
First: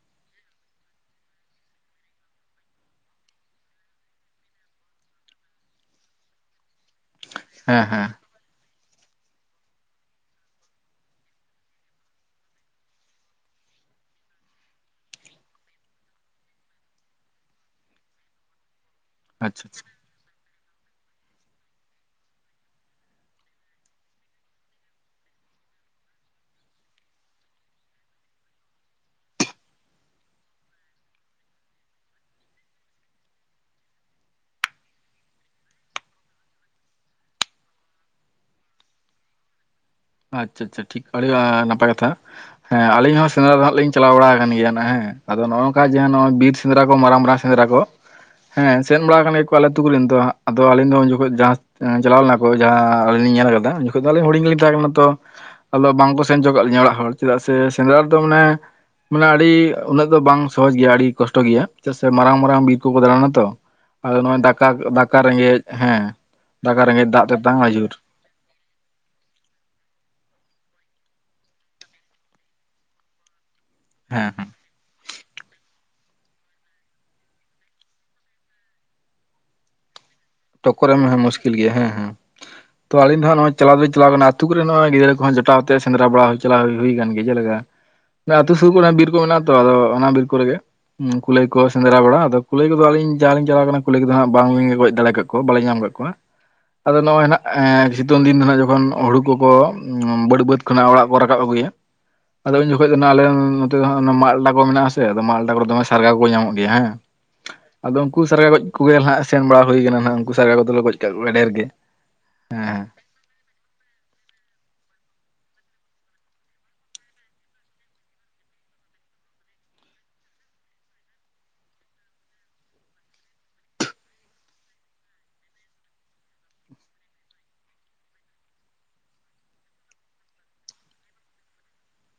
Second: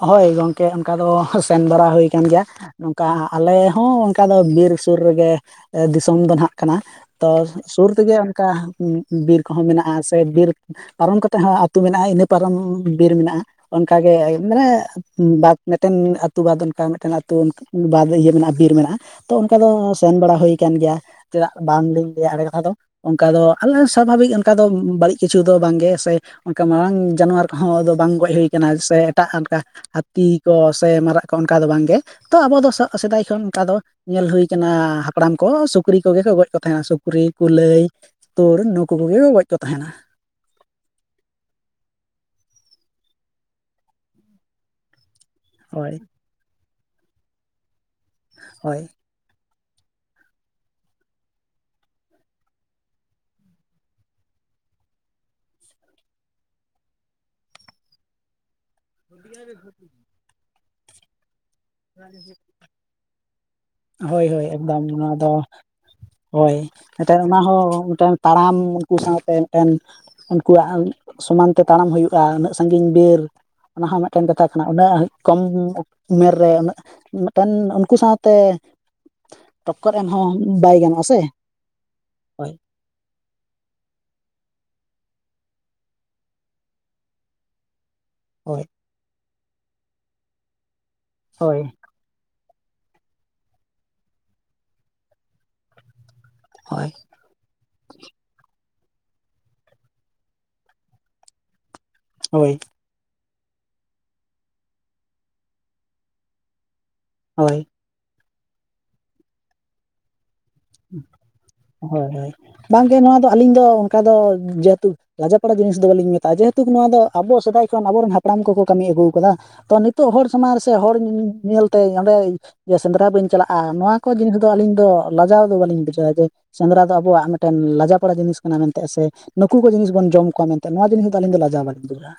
ᱦᱳᱭ ᱜᱚᱝᱠᱮ ᱚᱱᱠᱟ ᱫᱚ ᱦᱚᱭ ᱥᱮᱱ ᱵᱟᱲᱟ ᱦᱩᱭᱠᱟᱱ ᱜᱮᱭᱟ᱾ ᱱᱚᱝᱠᱟ ᱟᱞᱮ ᱦᱚᱸ ᱚᱱᱠᱟ ᱫᱚ ᱵᱤᱨ ᱥᱩᱨ ᱨᱮᱜᱮ ᱮ ᱫᱤᱥᱚᱢ ᱫᱚ ᱱᱟᱦᱟᱜ᱾ ᱠᱟᱱᱟ ᱛᱚ ᱦᱮᱸ ᱥᱩᱨ ᱦᱮᱸ ᱛᱮᱜᱮ ᱚᱱᱠᱟ ᱩᱸ-ᱩᱸ-ᱵᱤᱨ ᱠᱚᱦᱚᱸ ᱢᱮᱱᱟᱜᱼᱟ ᱥᱮ ᱵᱤᱨ ᱯᱟᱨᱚᱢ ᱠᱟᱛᱮᱜ ᱦᱚᱸ ᱟᱹᱛᱳ ᱢᱮᱱᱟᱜᱼᱟ ᱤᱱᱟᱹ ᱯᱟᱨᱚᱢ ᱵᱤᱨ ᱢᱮᱱᱟᱜᱼᱟ, ᱚᱱᱠᱟᱜ ᱜᱮ ᱢᱟᱱᱮ ᱵᱟᱫ ᱢᱤᱫᱴᱮᱱ ᱟᱛᱩ ᱵᱟᱫ ᱚᱱᱠᱟ ᱢᱤᱫᱴᱮᱱ ᱟᱛᱩ ᱚᱱᱠᱟ ᱵᱟᱫ ᱤᱭᱟᱹ ᱢᱮᱱᱟᱜᱼᱟ ᱵᱤᱨ ᱢᱮᱱᱟᱜᱼᱟ᱾ ᱛᱚ ᱚᱱᱠᱟ ᱟᱪᱪᱷᱟ ᱫᱚ ᱟᱪᱪᱷᱟ ᱥᱮᱱ ᱵᱟᱲᱟ ᱦᱩᱭ ᱟᱠᱟᱱ ᱜᱮᱭᱟ ᱪᱮᱫᱟᱜ ᱵᱟᱝ ᱞᱤᱧ ᱞᱟᱹᱭᱟ ᱮᱲᱮ ᱠᱟᱛᱷᱟ ᱫᱚ᱾ ᱚᱱᱠᱟ ᱫᱚ [UNINTELLIGIBLE] ᱥᱟᱵᱷᱟᱵᱤᱠ ᱚᱱᱠᱟ ᱫᱚ ᱵᱟᱹᱲᱤᱡ ᱠᱤᱪᱷᱩ ᱫᱚ ᱵᱟᱝ ᱜᱮ ᱥᱮ ᱚᱱᱠᱟ ᱢᱟᱨᱟᱝ ᱡᱟᱱᱣᱟᱨ ᱠᱚᱦᱚᱸ ᱟᱫᱚ ᱵᱟᱝ ᱜᱚᱡ ᱦᱩᱭ ᱠᱟᱱᱟ ᱥᱮ ᱮᱴᱟᱜ ᱚᱱᱠᱟ ᱦᱟᱹᱛᱤ ᱠᱚ ᱥᱮ ᱢᱟᱨᱟᱜ ᱠᱚ ᱚᱱᱠᱟ ᱫᱚ ᱵᱟᱝ ᱜᱮ, ᱛᱚ ᱟᱵᱚ ᱫᱚ ᱥᱚ-ᱥᱮᱫᱟᱭ ᱠᱷᱚᱱ ᱚᱱᱠᱟ ᱫᱚ ᱧᱮᱞ ᱦᱩᱭ ᱠᱟᱱᱟ ᱦᱟᱯᱲᱟᱢ ᱠᱚ ᱥᱩᱠᱨᱤ ᱠᱚᱜᱮ ᱠᱚ ᱜᱚᱡ ᱠᱚ ᱛᱟᱦᱮᱸᱜᱼᱟ᱾ ᱥᱩᱠᱨᱤ, ᱠᱩᱞᱟᱹᱭ ᱛᱳᱲ ᱱᱩᱠᱩ ᱠᱚᱜᱮ ᱜᱚᱡ ᱠᱚ ᱛᱟᱦᱮᱱᱟ᱾ ᱟᱪᱪᱷᱟ ᱟᱪᱪᱷᱟ ᱴᱷᱤᱠ ᱟᱹᱰᱤᱭᱟ ᱱᱟᱯᱟᱭ ᱠᱟᱛᱷᱟ᱾ ᱦᱮᱸ ᱟᱹᱞᱤᱧ ᱦᱚᱸ ᱥᱮᱸᱫᱽᱨᱟ ᱫᱚ ᱦᱟᱜ ᱞᱤᱧ ᱪᱟᱞᱟᱣ ᱵᱟᱲᱟ ᱠᱟᱱ ᱜᱮᱭᱟ ᱱᱟ ᱦᱮᱸ᱾ ᱟᱫᱚ ᱱᱚᱝᱠᱟ ᱦᱳᱭ ᱡᱟᱦᱟ ᱱᱚᱜᱚᱭ ᱵᱤᱨ ᱥᱮᱸᱫᱽᱨᱟ ᱠᱚ ᱢᱟᱨᱟᱝ ᱢᱟᱨᱟᱝ ᱥᱮᱸᱫᱽᱨᱟ ᱠᱚ ᱦᱳᱭ ᱦᱮᱸ ᱥᱮᱱ ᱵᱟ ᱠᱟᱱ ᱜᱮ ᱠᱚ ᱟᱞᱮ ᱟᱹᱛᱩ ᱠᱚᱨᱮᱱ ᱫᱚ ᱟᱫᱚ ᱟᱹᱞᱤᱧ ᱫᱚ ᱩᱱ ᱡᱚᱠᱷᱚᱡ ᱡᱟᱦᱟ ᱮᱸ ᱪᱟᱞᱟᱣ ᱞᱮᱱᱟ ᱠᱚ ᱡᱟᱦᱟᱸ ᱟᱹᱞᱤᱧ ᱞᱤᱧ ᱧᱮᱞ ᱠᱟᱫᱟ ᱩᱱᱚᱠᱷᱟᱡ ᱫᱚ ᱟᱹᱧᱤᱧ ᱦᱩᱰᱤᱧ ᱜᱮᱞᱤᱧ ᱛᱟᱦᱮᱸ ᱠᱟᱱᱟ᱾ ᱛᱚ ᱟᱫᱚ ᱵᱟᱝᱠᱚ ᱥᱮᱱ ᱪᱚ ᱠᱟᱜ ᱞᱤᱧᱟᱹ ᱚᱲᱟᱜ ᱦᱚᱲ ᱪᱮᱫᱟᱜ ᱥᱮ ᱥᱮᱸᱫᱽᱨᱟ ᱨᱮ ᱫᱚ ᱢᱟᱱᱮ ᱢᱟᱱᱮ ᱟᱹᱰᱤ ᱩᱱᱟᱹᱜ ᱫᱚ ᱵᱟᱝ ᱥᱚᱦᱚᱡ ᱜᱮᱭᱟ ᱟᱹᱰᱤ ᱠᱚᱥᱴᱚ ᱜᱮᱭᱟ ᱪᱮᱜ ᱥᱮ ᱢᱟᱨᱟᱝ ᱢᱟᱨᱟᱝ ᱵᱤᱨ ᱠᱚᱠᱚ ᱫᱟᱲᱟᱱᱟ ᱛᱚ᱾ ᱟᱫᱚ ᱦᱳᱭ ᱱᱚᱜᱼᱚᱭ ᱦᱳᱭ ᱫᱟᱠᱟ ᱮᱠᱫᱚᱢ ᱱᱚᱣᱟ ᱫᱟᱠᱟ ᱫᱚ ᱨᱮᱸᱜᱮᱡ ᱦᱮᱸ ᱦᱳᱭ ᱫᱟᱠᱟ ᱨᱮᱸᱜᱮᱡ ᱢᱤᱫᱴᱮᱱ ᱫᱟᱜ ᱚᱱᱟ ᱛᱮᱛᱟᱝ ᱦᱚᱸ ᱟᱹᱭᱩᱨ ᱢᱤᱫᱴᱮᱱ ᱛᱟᱲᱟᱢ ᱩᱱᱠᱩ ᱥᱚᱸᱜᱮᱛᱮ ᱢᱤᱫᱴᱮᱱ ᱩᱱᱠᱩᱣᱟᱜ ᱥᱚᱢᱟᱱ ᱛᱮ ᱛᱟᱲᱟᱢ ᱦᱩᱭᱩᱜᱼᱟ ᱩᱱᱟᱹᱜ ᱥᱟᱺᱜᱤᱧ ᱵᱮᱨ᱾ ᱚᱱᱟ ᱦᱚᱸ ᱢᱮᱜᱴᱮᱱ ᱦᱮᱸ ᱦᱮᱸ ᱠᱟᱛᱷᱟ ᱠᱟᱱᱟ ᱚᱱᱟ ᱩᱸᱦᱟᱹᱜ ᱠᱚᱢ ᱩᱢᱮᱨ ᱨᱮ ᱩᱱᱟᱹᱜ ᱢᱮᱜᱴᱮᱱ ᱩᱱᱠᱩ ᱥᱟᱶᱛᱮ ᱴᱚᱠᱠᱚᱨ ᱮᱢ ᱦᱚᱸ ᱵᱟᱭ ᱜᱟᱱᱚᱜᱼᱟ ᱥᱮ᱾ ᱠᱤᱞ ᱜᱮᱭᱟ ᱦᱮᱸ ᱦᱮᱸ᱾ ᱦᱳᱭ ᱛᱚ ᱟᱞᱤᱧ ᱫᱚ ᱦᱟᱸᱜ ᱱᱚᱸᱜᱼᱚᱭ ᱪᱟᱞᱟᱣ ᱫᱚᱞᱤᱧ ᱪᱟᱞᱟᱣ ᱠᱟᱱᱟ ᱟᱛᱩ ᱠᱚᱨᱮ ᱱᱚ ᱚᱭ ᱜᱤᱫᱽᱨᱟᱹ ᱠᱚᱦᱚ ᱡᱚᱴᱟᱣ ᱟᱛᱮ ᱥᱮᱫᱽᱨᱟ ᱵᱟᱲᱟ ᱦᱩᱭ ᱪᱟᱞᱟᱣ ᱦᱩᱭ ᱠᱟᱱ ᱜᱮᱭᱟ᱾ ᱡᱮᱞᱮᱠᱟ [INAUDIBLE] ᱡᱟ ᱟᱹᱛᱩ ᱥᱩᱨ ᱠᱚᱨᱮ ᱵᱤᱨ ᱠᱚ ᱢᱮᱱᱟᱜᱼᱟ ᱛᱚ ᱟᱫᱚ ᱚᱱᱟ ᱵᱤᱨ ᱠᱚᱨᱮ ᱜᱮ ᱠᱩᱞᱟᱹᱭ ᱦᱳᱭ ᱠᱚ ᱥᱮᱸ ᱥᱮᱸᱫᱽᱨᱟ ᱵᱟᱲᱟ ᱟᱫᱚ ᱠᱩᱞᱟᱹᱭ ᱠᱚᱫᱚ ᱟᱞᱤᱧ ᱡᱟ ᱞᱤᱧ ᱪᱟᱞᱟᱣ ᱠᱟᱱᱟ ᱠᱩᱞᱟᱹᱭ ᱠᱚᱫᱚ ᱦᱟᱸᱜ ᱵᱟᱝ ᱜᱚᱡ ᱫᱟᱲᱮ ᱠᱟᱜ ᱠᱚ ᱵᱟᱞᱮ ᱧᱟᱢ ᱠᱟᱜ ᱠᱚᱣᱟ᱾ ᱦᱳᱭ ᱟᱫᱚ ᱱᱚᱜᱼᱚᱭ ᱱᱟᱦᱟᱜ ᱮᱸ ᱥᱤᱛᱩᱝ ᱫᱤᱱ ᱫᱚ ᱦᱟᱸᱜ ᱡᱚᱠᱷᱚᱱ ᱦᱩᱲᱩ ᱠᱚᱠᱚ ᱵᱟᱹᱲᱩ ᱵᱟᱹᱫᱽ ᱠᱷᱚᱱᱟᱜ ᱚᱲᱟᱜ ᱠᱚ ᱨᱟᱠᱟᱵ ᱟᱹᱜᱩᱭᱟ᱾ ᱦᱳᱭ [UNINTELLIGIBLE] ᱠᱷᱚᱡ ᱫᱚ ᱟᱞᱮ ᱱᱚᱛᱮ ᱫᱚ ᱢᱟᱞᱴᱟ ᱠᱚ ᱢᱮᱱᱟᱜ ᱟᱥᱮ ᱢᱟᱞᱴᱟ ᱠᱚᱨᱮᱫᱚ ᱫᱚᱢᱮ ᱥᱟᱨᱜᱟ ᱠᱚ ᱧᱟᱢᱚᱜ ᱜᱮᱭᱟ ᱦᱮᱸ ᱦᱳᱭ ᱟᱫᱚ ᱩᱱᱠᱩ ᱥᱟᱨᱜᱟ ᱜᱚᱡ ᱠᱚᱜᱮ ᱱᱟᱜ ᱥᱮᱱ ᱵᱟᱲᱟ ᱦᱩᱭ ᱠᱟᱱᱟ ᱱᱟᱜ ᱩᱱᱠᱩ ᱥᱟᱨᱜᱟ ᱜᱚᱡ ᱠᱚᱫᱚᱞᱮ ᱠᱟᱜ ᱠᱚᱣᱟ ᱰᱷᱮᱨ ᱜᱮ ᱦᱳᱭ ᱦᱳᱭ ᱵᱟᱝᱜᱮ ᱱᱚᱣᱟ ᱫᱚ ᱟᱹᱞᱤᱧ ᱫᱚ ᱚᱱᱠᱟ ᱫᱚ ᱡᱮᱦᱮᱛᱩ ᱞᱟᱡᱟ ᱯᱟᱲᱟ ᱡᱤᱱᱤᱥ ᱫᱚ ᱵᱟᱹᱞᱤᱧ ᱢᱮᱛᱟᱜᱼᱟ ᱡᱮᱦᱮᱛᱩ ᱱᱚᱣᱟ ᱫᱚ ᱟᱵᱚ ᱥᱮᱫᱟᱭ ᱠᱷᱚᱱ ᱟᱵᱚᱨᱮᱱ ᱦᱟᱯᱲᱟᱢ ᱠᱚᱠᱚ ᱠᱟᱹᱢᱤ ᱟᱹᱜᱩ ᱟᱠᱟᱫᱟ ᱛᱚ ᱱᱤᱛᱚᱜ ᱦᱚᱲ ᱥᱟᱢᱟᱝ ᱥᱮ ᱦᱚᱲ ᱧᱮᱞᱛᱮ ᱚᱸᱰᱮ ᱡᱮ ᱥᱮᱸᱫᱽᱨᱟ ᱵᱟᱹᱧ ᱪᱟᱞᱟᱜᱼᱟ ᱱᱚᱣᱟ ᱠᱚ ᱡᱤᱱᱤᱥ ᱫᱚ ᱟᱹᱞᱤᱧ ᱫᱚ ᱞᱟᱡᱟᱣ ᱫᱚ ᱵᱟᱹᱞᱤᱧ ᱵᱩᱡᱷᱟᱹᱣᱟ ᱡᱮ ᱥᱮᱸᱫᱽᱨᱟ ᱫᱚ ᱟᱵᱚᱣᱟᱜ ᱢᱤᱫᱴᱮᱱ ᱞᱟᱡᱟ ᱯᱟᱲᱟ ᱡᱤᱱᱤᱥ ᱠᱟᱱᱟ ᱢᱮᱱᱛᱮ ᱥᱮ ᱱᱩᱠᱩ ᱠᱚ ᱡᱤᱱᱤᱥ ᱵᱚᱱ ᱡᱚᱢ ᱠᱚᱣᱟ ᱢᱮᱱᱛᱮ ᱱᱚᱣᱟ ᱡᱤᱱᱤᱥ ᱫᱚ ᱟᱹᱞᱤᱧ ᱫᱚ ᱞᱟᱡᱟ ᱦᱚᱸ ᱵᱟᱹᱞᱤᱧ ᱵᱩᱡᱼᱟ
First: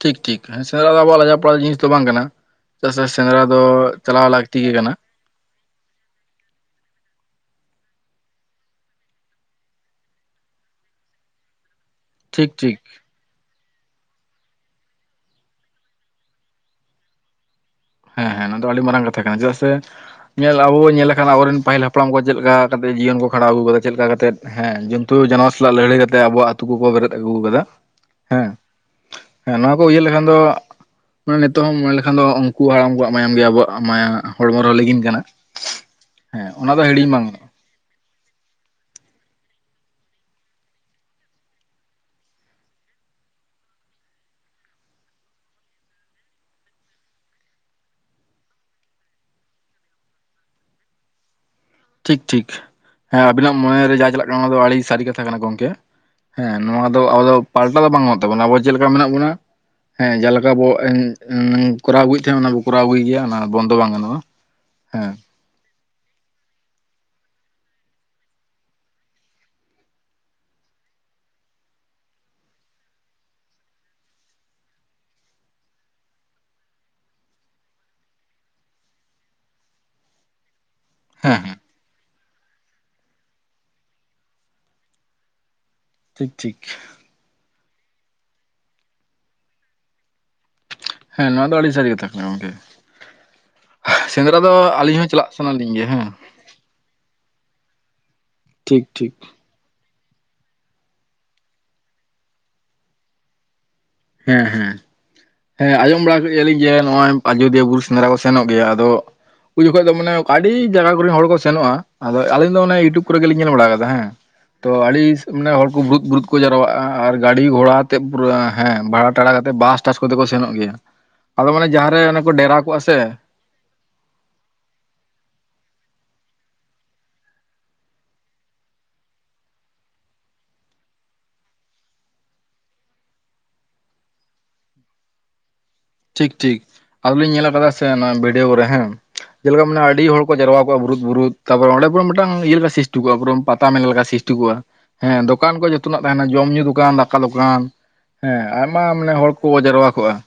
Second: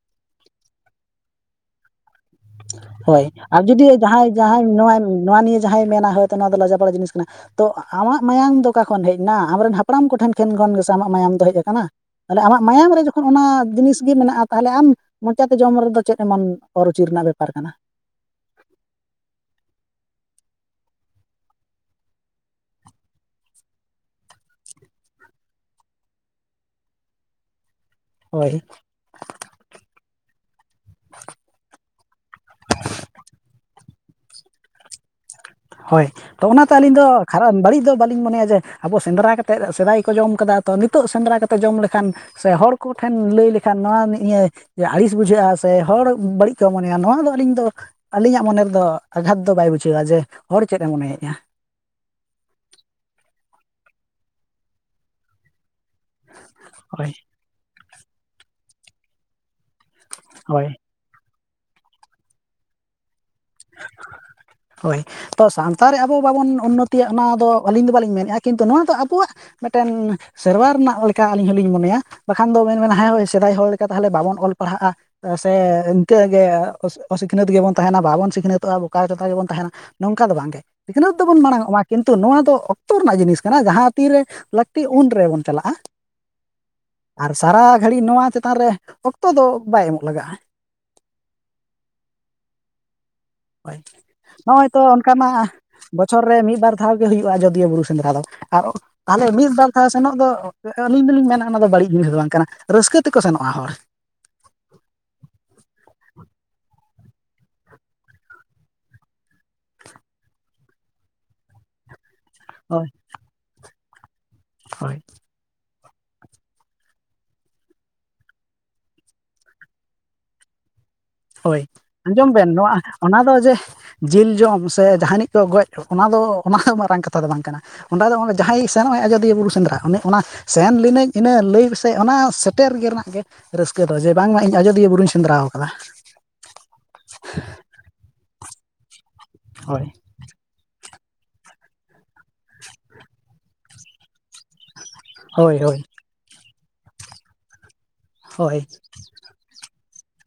ᱴᱷᱤᱠ ᱴᱷᱤᱠ ᱦᱮᱸ ᱥᱮᱸᱫᱽᱨᱟ ᱫᱚ ᱟᱵᱚᱣᱟᱜ ᱞᱟᱡᱟ ᱯᱟᱲᱟᱜ ᱡᱤᱱᱤᱥ ᱫᱚ ᱵᱟᱝ ᱠᱟᱱᱟ ᱪᱮᱫᱟᱜ ᱥᱮ ᱦᱳᱭ ᱥᱮᱸᱫᱽᱨᱟ ᱫᱚ ᱟᱨ ᱡᱩᱫᱤ ᱪᱟᱞᱟᱣ ᱡᱟᱦᱟᱸᱭ ᱞᱟᱹᱠᱛᱤ ᱡᱟᱦᱟᱸᱭ ᱜᱮ ᱠᱟᱱᱟ ᱱᱚᱣᱟ ᱱᱚᱣᱟ ᱱᱤᱭᱟᱹ ᱡᱟᱦᱟᱸᱭ ᱢᱮᱱᱟ ᱦᱳᱭᱛᱚ ᱱᱚᱣᱟ ᱫᱚ ᱞᱟᱡᱟ ᱯᱟᱲᱟᱜ ᱡᱤᱱᱤᱥ ᱠᱟᱱᱟ ᱛᱚ ᱟᱢᱟᱜ ᱢᱟᱭᱟᱢ ᱫᱚ ᱚᱠᱟ ᱠᱷᱚᱱ ᱦᱮᱡ ᱮᱱᱟ ᱟᱢᱨᱮᱱ ᱦᱟᱯᱲᱟᱢ ᱠᱚᱴᱷᱮᱱ ᱴᱷᱮᱱ ᱠᱷᱚᱱ ᱜᱮᱥᱮ ᱟᱢᱟᱜ ᱢᱟᱭᱟᱢ ᱫᱚ ᱦᱮᱡ ᱟᱠᱟᱱᱟ ᱛᱟᱦᱚᱞᱮ ᱴᱷᱤᱠ ᱟᱢᱟᱜ ᱴᱷᱤᱠ ᱢᱟᱭᱟᱢ ᱨᱮ ᱡᱚᱠᱷᱚᱱ ᱚᱱᱟ ᱡᱤᱱᱤᱥ ᱜᱮ ᱢᱮᱱᱟᱜᱼᱟ ᱛᱟᱦᱚᱞᱮ ᱟᱢ ᱢᱚᱪᱟᱛᱮ ᱡᱚᱢ ᱨᱮᱫᱚ ᱪᱮᱫ [UNINTELLIGIBLE] [UNINTELLIGIBLE] ᱵᱮᱯᱟᱨ ᱠᱟᱱᱟ ᱦᱮᱸ ᱦᱮᱸ ᱱᱚᱣᱟ ᱫᱚ ᱟᱹᱰᱤ ᱢᱟᱨᱟᱝ ᱠᱟᱛᱷᱟ ᱠᱟᱱᱟ ᱪᱮᱫᱟᱜ ᱥᱮ ᱧᱮᱞ ᱟᱵᱚ ᱵᱚ ᱧᱮᱞᱮᱠᱷᱟᱱ ᱟᱵᱚᱨᱮᱱ ᱯᱟᱹᱦᱤᱞ ᱦᱟᱯᱲᱟᱢ ᱠᱚ ᱪᱮᱫ ᱞᱮᱠᱟ ᱠᱟᱛᱮᱫ ᱡᱤᱭᱚᱱ ᱠᱚ ᱠᱷᱟᱸᱰᱟᱣ ᱟᱹᱜᱩ ᱟᱠᱟᱫᱟ ᱪᱮᱫ ᱞᱮᱠᱟ ᱠᱟᱛᱮᱫ ᱦᱮᱸ ᱡᱚᱱᱛᱩ ᱡᱟᱱᱣᱟᱨ ᱥᱟᱞᱟᱜ ᱞᱟᱹᱲᱦᱟᱹᱭ ᱠᱟᱛᱮ ᱟᱵᱚ ᱟᱛᱩ ᱠᱚᱠᱚ ᱵᱮᱨᱮᱫ ᱟᱹᱜᱩ ᱟᱠᱟᱫᱟ ᱦᱳᱭ ᱦᱮᱸ ᱱᱚᱣᱟ ᱠᱚ ᱩᱭᱟᱹᱦᱟᱹᱨ ᱞᱮᱠᱷᱟᱱ ᱫᱚ ᱢᱟᱱᱮ ᱱᱤᱛᱚᱜ ᱦᱚᱸ ᱢᱮᱱ ᱞᱮᱠᱷᱟᱱ ᱫᱚ ᱩᱱᱠᱩᱣᱟᱜ ᱩᱱᱠᱩ ᱭᱟᱜ ᱢᱟᱭᱟᱢ ᱜᱮ ᱟᱵᱚᱣᱟᱜ ᱢᱟᱭᱟ ᱦᱚᱲᱢᱚ ᱨᱮ ᱞᱤᱜᱤᱱ ᱠᱟᱱᱟ ᱦᱳᱭ ᱛᱚ ᱦᱮᱸ ᱚᱱᱟᱛᱮ ᱚᱱᱟ ᱟᱹᱞᱤᱧ ᱫᱚ ᱦᱤᱲᱤᱧ ᱵᱟᱝ ᱜᱟᱱᱚᱜᱼᱟ᱾ ᱠᱷᱟᱨᱟ ᱵᱟᱹᱲᱤᱡ ᱫᱚ ᱵᱟ- ᱞᱤᱧ ᱢᱚᱱᱮᱭᱟ ᱡᱮ ᱟᱵᱚ ᱥᱮᱸᱫᱽᱨᱟ ᱠᱟᱛᱮᱫ ᱥᱮᱫᱟᱭ ᱠᱚ ᱡᱚᱢ ᱟᱠᱟᱫᱟ ᱛᱚ ᱱᱤᱛᱚᱜ ᱥᱮᱸᱫᱽᱨᱟ ᱠᱟᱛᱮᱫ ᱡᱚᱢ ᱞᱮᱠᱷᱟᱱ ᱥᱮ ᱦᱚᱲ ᱠᱚᱴᱷᱮᱱ ᱞᱟᱹᱭ ᱞᱮᱠᱷᱟᱱ ᱱᱚᱣᱟ ᱤᱭᱟᱹ ᱟᱹᱲᱤᱥ ᱵᱩᱡᱷᱟᱹᱜᱼᱟ ᱥᱮ ᱦᱚᱲ ᱵᱟᱹᱲᱤᱡ ᱠᱚ ᱢᱚᱱᱮᱭᱟ ᱱᱚᱣᱟ ᱫᱚ ᱟᱹᱞᱤᱧ ᱫᱚ ᱟᱹᱞᱤᱧᱟᱜ ᱢᱚᱱᱮ ᱨᱮᱫᱚ ᱟᱜᱷᱟᱫ ᱫᱚ ᱵᱟᱭ ᱵᱩᱡᱷᱟᱹᱣᱼᱟ ᱡᱮ ᱦᱚᱲ ᱪᱮᱫ ᱮᱢ ᱢᱚᱱᱮᱭᱮᱜᱼᱟ ᱴᱷᱤᱠ ᱴᱷᱤᱠ ᱦᱮᱸ ᱟᱵᱤᱱᱟᱜ ᱢᱚᱱᱮᱨᱮ ᱡᱟ ᱪᱟᱞᱟᱜ ᱠᱟᱱᱟ ᱚᱱᱟ ᱫᱚ ᱟᱹᱰᱤ ᱥᱟᱹᱨᱤ ᱠᱟᱛᱷᱟ ᱠᱟᱱᱟ ᱜᱚᱝᱠᱮ ᱦᱮᱸ, ᱱᱚᱣᱟ ᱫᱚ ᱦᱳᱭ ᱟᱵᱚ ᱫᱚ ᱯᱟᱞᱴᱟᱣ ᱫᱚ ᱵᱟᱝ ᱛᱟᱵᱚᱱᱟ ᱾ ᱟᱵᱚ ᱪᱮᱫ ᱞᱮᱠᱟ ᱢᱮᱱᱟᱜ ᱵᱚᱱᱟ? ᱦᱮᱸ, ᱡᱮᱠᱟ ᱦᱳᱭ ᱵᱚ ᱤ ᱧᱤ ᱠᱚᱨᱟᱣ ᱟᱹᱜᱩᱭᱮᱫ ᱛᱟᱦᱮᱸᱫ ᱚᱱᱟ ᱵᱚ ᱠᱚᱨᱟᱣ ᱟᱹᱜᱩᱭ ᱜᱮᱭᱟ ᱾ ᱵᱚᱱᱫᱚ ᱵᱟᱝ ᱜᱟᱱᱚᱜᱼᱟ ᱾ ᱦᱳᱭ ᱦᱮᱸ ᱾ ᱛᱚ ᱥᱟᱶᱛᱟ ᱨᱮ ᱟᱵᱚ ᱵᱟᱵᱚᱱ ᱩᱱᱱᱚᱛᱤᱭᱟ ᱚᱱᱟᱫᱚ ᱟᱹᱞᱤᱧ ᱫᱚ ᱵᱟᱹᱞᱤᱧ ᱢᱮᱱᱮᱜᱼᱟ, ᱠᱤᱱᱛᱩ ᱱᱚᱣᱟ ᱫᱚ ᱟᱵᱚᱣᱟᱜ ᱢᱤᱫᱴᱮᱱ ᱥᱮᱨᱣᱟ ᱨᱮᱱᱟᱜ ᱞᱮᱠᱟ ᱟᱹᱞᱤᱧ ᱦᱚᱸᱞᱤᱧ ᱢᱚᱱᱮᱭᱟ, ᱵᱟᱠᱷᱟᱱ ᱫᱚ ᱢᱮᱱ ᱵᱮᱱ ᱦᱮ [UNINTELLIGIBLE] ᱥᱮᱫᱟᱭ ᱦᱚᱲ ᱞᱮᱠᱟ ᱛᱟᱦᱚᱞᱮ ᱵᱟᱵᱚᱱ ᱚᱞ ᱯᱟᱲᱦᱟᱜᱼᱟ ᱾ ᱥᱮ ᱤᱱᱠᱟᱹᱜ ᱜᱮ ᱚᱥ ᱚᱥᱤᱠᱷᱱᱟᱹᱛ ᱜᱮᱵᱚᱱ ᱛᱟᱦᱮᱱᱟ ᱵᱟᱵᱚᱱ ᱥᱤᱠ- ᱥᱤᱠᱷᱱᱟᱹᱛᱚᱜᱼᱟ ᱵᱚᱠᱟ ᱡᱚᱛᱟ ᱜᱮᱵᱚᱱ ᱛᱟᱦᱮᱱᱟ ᱱᱚᱝᱠᱟ ᱫᱚ ᱵᱟᱝᱜᱮ ᱥᱤᱠᱷᱱᱟᱹᱛ ᱛᱚᱵᱚᱱ ᱢᱟᱲᱟᱝᱚᱢᱟ ᱾ ᱠᱤᱱ- ᱛᱩ ᱱᱚᱣᱟ ᱫᱚ ᱚᱠᱛᱚ ᱨᱮᱱᱟᱜ ᱡᱤᱱᱤᱥ ᱠᱟᱱᱟ, ᱡᱟᱦᱟᱸ ᱛᱤᱨᱮ ᱞᱟᱹᱠᱛᱤ ᱩᱱ ᱨᱮᱵᱚᱱ ᱪᱟᱞᱟᱜᱼᱟ ᱾ ᱴᱷᱤᱠ ᱴᱷᱤᱠ ᱾ ᱟᱨ ᱥᱟᱨᱟ ᱜᱷᱟᱹᱲᱤᱡ ᱱᱚᱣᱟ ᱪᱮᱛᱟᱱ ᱨᱮ ᱚᱠᱛᱚ ᱫᱚ ᱵᱟᱭ ᱮᱢᱚᱜ ᱞᱟᱜᱟᱜᱼᱟ ᱾ ᱦᱮᱸ, ᱱᱚᱣᱟ ᱫᱚ ᱟᱹᱰᱤ ᱥᱟᱹᱨᱤ ᱠᱟᱛᱷᱟ ᱠᱟᱱᱟ ᱜᱚᱝᱠᱮ ᱾ ᱦᱳᱭ, ᱱᱚᱜᱼᱚᱭ ᱛᱚ ᱟᱹᱞᱤᱧ ᱦᱚᱸ ᱪᱟᱞᱟᱜ ᱚᱱᱠᱟᱱᱟᱜ ᱥᱟᱱᱟᱞᱤᱧ ᱜᱮᱭᱟ ᱦᱮᱸ ᱵᱚᱪᱷᱚᱨ ᱨᱮ ᱢᱤᱫ ᱵᱟᱨ [UNINTELLIGIBLE] ᱜᱮ ᱦᱩᱭᱩᱜᱼᱟ ᱟᱡᱳᱫᱤᱭᱟᱹ ᱵᱩᱨᱩ ᱥᱮᱸᱫᱽᱨᱟ ᱫᱚ ᱾ ᱴᱷᱤᱠ ᱴᱷᱤᱠ [UNINTELLIGIBLE] ᱚ ᱥᱮᱱᱚᱜ ᱫᱚ ᱟᱹᱞᱤᱧ ᱫᱚᱞᱤᱧ ᱢᱮᱱᱟ ᱚᱱᱟ ᱫᱚ ᱵᱟᱹᱲᱤᱡ ᱡᱤᱱᱤᱥ ᱫᱚ ᱵᱟᱝ ᱠᱟᱱᱟ ᱾ ᱨᱟᱹᱥᱠᱟᱹ ᱛᱮᱠᱚ ᱥᱮᱱᱚᱜᱼᱟ ᱦᱚᱲ ᱾ ᱦᱮᱸ ᱦᱮᱸ ᱾ ᱦᱮᱸ ᱟᱸᱡᱚᱢ ᱵᱟᱲᱟ ᱠᱟᱜ ᱭᱮᱭᱟᱞᱤᱧ ᱡᱮ ᱱᱚᱣᱟ ᱟᱡᱚᱫᱤᱭᱟᱹ ᱵᱩᱨᱩ ᱥᱮᱸᱫᱽᱨᱟ ᱠᱚ ᱥᱮᱱᱚᱜ ᱜᱮᱭᱟ ᱟᱫᱚ ᱩᱱ ᱡᱚᱠᱷᱚᱱ ᱫᱚ ᱢᱟᱱᱮ ᱟᱹᱰᱤ ᱡᱟᱭᱜᱟ ᱠᱚᱨᱮᱱ ᱦᱚᱲ ᱠᱚ ᱥᱮᱱᱚᱜᱼᱟ ᱾ ᱟᱫᱚ ᱟᱹᱞᱤᱧ ᱫᱚ ᱚᱱᱮ ᱦᱳᱭ ᱤᱭᱩᱴᱩᱵᱽ ᱠᱚᱨᱮ ᱜᱮᱞᱤᱧ ᱧᱮᱞ ᱵᱟᱲᱟ ᱟᱠᱟᱫᱟ ᱦᱮᱸ ᱾ ᱛᱚ ᱦᱳᱭ ᱟᱹᱰᱤ ᱢᱟᱱᱮ ᱦᱚᱲᱠᱚ ᱵᱩᱨᱩᱫ ᱵᱩᱨᱩᱫ ᱠᱚ ᱡᱟᱨᱣᱟᱜᱼᱟ ᱟᱨ ᱜᱟᱹᱰᱤ ᱜᱷᱚᱲᱟ ᱟᱛᱮᱫ ᱯᱩᱨᱟᱹ ᱦᱮᱸ ᱵᱷᱟᱲᱟ ᱴᱟᱲᱟ ᱠᱟᱛᱮ ᱵᱟᱥ ᱴᱟᱥ ᱠᱚᱛᱮ ᱠᱚ ᱥᱮᱱᱚᱜ ᱜᱮᱭᱟ ᱾ ᱦᱳᱭ, ᱟᱸᱡᱚᱢ ᱵᱮᱱ ᱱᱚᱣᱟ ᱚᱱᱟ ᱫᱚ ᱡᱮ, ᱡᱤᱞ ᱡᱚᱢ ᱥᱮ ᱡᱟᱦᱟᱱᱤᱡ ᱠᱚ ᱜᱚᱡ ᱚᱱᱟ ᱫᱚ ᱚᱱᱟ ᱫᱚ ᱢᱟᱨᱟᱝ ᱠᱟᱛᱷᱟ ᱫᱚ ᱵᱟᱝ ᱠᱟᱱᱟ ᱾ ᱚᱸᱰᱮ ᱫᱚ ᱚᱱᱮ ᱡᱟᱦᱟᱸᱭ ᱥᱮᱱᱚᱜ ᱟᱣ ᱟᱡᱳᱫᱤᱭᱟᱹ ᱵᱩᱨᱩ ᱥᱮᱸᱫᱽᱨᱟ ᱩᱱᱤ ᱚᱱᱟ ᱥᱮᱱ ᱞᱤᱱᱟᱹᱧ ᱤᱱᱟᱹ ᱞᱟᱹᱭ ᱥᱮ ᱚᱱᱟ ᱥᱮᱴᱮᱨ ᱜᱮ ᱨᱮᱱᱟᱜ ᱜᱮ, ᱨᱟᱹᱥᱠᱟᱹ ᱫᱚ ᱡᱮ ᱵᱟᱝᱢᱟ ᱤᱧ ᱟᱡᱚᱫᱤᱭᱟᱹ ᱵᱩᱨᱩᱧ ᱥᱮᱸᱫᱽᱨᱟ ᱟᱠᱟᱫᱟ ᱾ ᱴᱷᱤᱠ ᱴᱷᱤᱠ ᱟᱫᱚᱞᱤᱧ ᱧᱮᱞ ᱟᱠᱟᱫᱟ ᱥᱮ ᱱᱚᱣᱟ ᱵᱷᱤᱰᱭᱳ ᱠᱚᱨᱮ ᱦᱮᱸ ᱡᱮᱞᱮᱠᱟ ᱢᱟᱱᱮ ᱦᱳᱭ ᱟᱹᱰᱤ ᱦᱚᱲ ᱾ ᱠᱚ ᱡᱟᱨᱣᱟ ᱠᱚᱜᱼᱟ ᱵᱩᱨᱩᱫ ᱵᱩᱨᱩᱫ ᱛᱟᱨᱯᱚᱨ ᱚᱸᱰᱮ ᱠᱷᱚᱱ ᱢᱤᱫᱴᱟᱝ ᱤᱭᱟᱹ ᱞᱮᱠᱟ ᱥᱤᱥᱴᱤ ᱠᱚᱜᱼᱟ ᱯᱩᱨᱟᱹ ᱯᱟᱛᱟ ᱢᱮᱱ ᱞᱮᱠᱟ ᱥᱤᱥᱴᱤ ᱠᱚᱜᱼᱟ ᱾ ᱦᱮᱸ, ᱫᱚᱠᱟᱱ ᱦᱳᱭ ᱠᱚ ᱦᱳᱭ ᱡᱚᱛᱚᱱᱟᱜ ᱛᱟᱦᱮᱱᱟ ᱾ ᱡᱚᱢ ᱧᱩ ᱫᱚᱠᱟᱱ, ᱫᱟᱠᱟ ᱫᱚᱠᱟᱱ ᱦᱮᱸ ᱦᱳᱭ ᱟᱭᱢᱟ ᱢᱟᱱᱮ ᱦᱚᱲ ᱾ ᱠᱚ ᱡᱟᱨᱣᱟ ᱠᱚᱜᱼᱟ ᱾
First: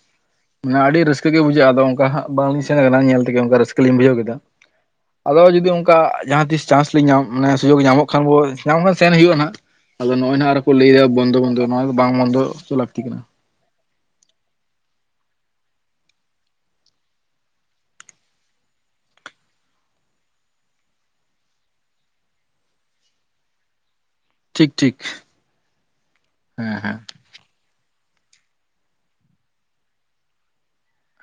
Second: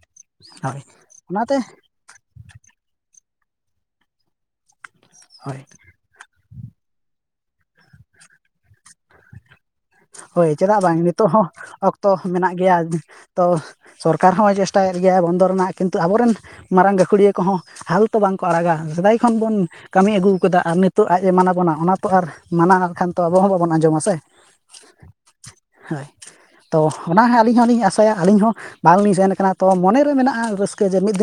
ᱢᱟᱱᱮ ᱦᱳᱭ ᱟᱹᱰᱤ ᱨᱟᱹᱥᱠᱟᱹ ᱜᱮ ᱚᱱᱟᱛᱮ ᱵᱩᱡᱷᱟᱹᱜᱼᱟ ᱟᱫᱚ ᱚᱱᱠᱟ ᱦᱟᱸ ᱵᱟᱝᱞᱤᱧ ᱥᱮᱱ ᱟᱠᱟᱱᱟ, ᱧᱮᱞ ᱛᱮᱜᱮ ᱚᱱᱠᱟ ᱨᱟᱹᱥᱠᱟᱹᱞᱤᱧ ᱵᱩᱡᱷᱟᱹᱣ ᱠᱮᱫᱟ ᱾ ᱟᱫᱚ ᱦᱳᱭ ᱡᱩᱫᱤ ᱚᱱᱠᱟ ᱡᱟᱦᱟᱸ ᱛᱤᱥ ᱪᱟᱱᱥ ᱞᱮ ᱧᱟᱢ ᱢᱟᱱᱮ ᱥᱩᱡᱳᱜ ᱧᱟᱢᱚᱜ ᱠᱷᱟᱱ ᱵᱚᱞᱮ ᱧᱟᱢ ᱠᱷᱟᱱ ᱥᱮᱱ ᱦᱩᱭᱩᱜᱼᱟ ᱦᱟᱸᱜ ᱟᱫᱚ ᱱᱚᱜᱼᱚᱭ ᱱᱟᱜ ᱦᱳᱭ ᱟᱨᱠᱚ ᱪᱮᱫᱟᱜ ᱵᱟᱝ ᱞᱟᱹᱭᱮᱫᱟ ᱱᱤᱛᱚᱜ ᱵᱚᱱᱫᱚ ᱦᱚᱸ ᱵᱚᱱᱫᱚ ᱾ ᱱᱚᱣᱟ ᱫᱚ ᱚᱠᱛᱚ ᱵᱟᱝ ᱵᱚᱱᱫᱚ ᱢᱮᱱᱟᱜ ᱚᱪᱚ ᱜᱮᱭᱟ ᱞᱟᱹᱠᱛᱤ ᱠᱟᱱᱟ ᱾ ᱛᱚ ᱥᱚᱨᱠᱟᱨ ᱦᱚᱸᱭ ᱪᱮᱥᱴᱟᱭᱮᱫ ᱜᱮᱭᱟᱭ ᱵᱚᱱᱫᱚ ᱨᱮᱱᱟᱜ ᱾ ᱠᱤᱱᱛᱩ ᱟᱵᱚᱨᱮᱱ ᱢᱟᱨᱟᱝ ᱜᱟᱹᱠᱷᱩᱲᱤᱭᱟᱹ ᱠᱚᱦᱚᱸ ᱦᱟᱞ ᱛᱚ ᱵᱟᱝᱠᱚ ᱟᱲᱟᱜᱟ ᱥᱮᱫᱟᱭ ᱠᱷᱚᱱ ᱵᱚᱱ ᱠᱟᱹᱢᱤ ᱟᱹᱜᱩᱣ ᱟᱠᱟᱫᱟ ᱟᱨ ᱱᱤᱛᱚᱜ ᱟᱡ ᱮ ᱢᱟᱱᱟ ᱵᱚᱱᱟ ᱚᱱᱟ ᱛᱚ ᱟᱨ ᱢᱟᱱᱟᱣ ᱠᱷᱟᱱ ᱛᱚ ᱟᱵᱚ ᱦᱚᱸ ᱵᱟᱵᱚᱱ ᱟᱸᱡᱚᱢᱟ ᱥᱮ ᱾ ᱴᱷᱤᱠ ᱴᱷᱤᱠ ᱦᱳᱭ ᱦᱮᱸ ᱦᱮᱸ ᱛᱚ ᱚᱱᱟ ᱦᱚᱸ ᱟᱹᱞᱤᱧ ᱦᱚᱸ ᱞᱤᱧ ᱟᱥᱚᱜ ᱜᱮᱭᱟ ᱟᱹᱞᱤᱧ ᱦᱚᱸ ᱵᱟᱝᱞᱤᱧ ᱥᱮᱱ ᱟᱠᱟᱱᱟ ᱛᱚ ᱢᱚᱱᱮᱨᱮ ᱢᱮᱱᱟᱜᱼᱟ ᱨᱟᱹᱥᱠᱟᱹ ᱾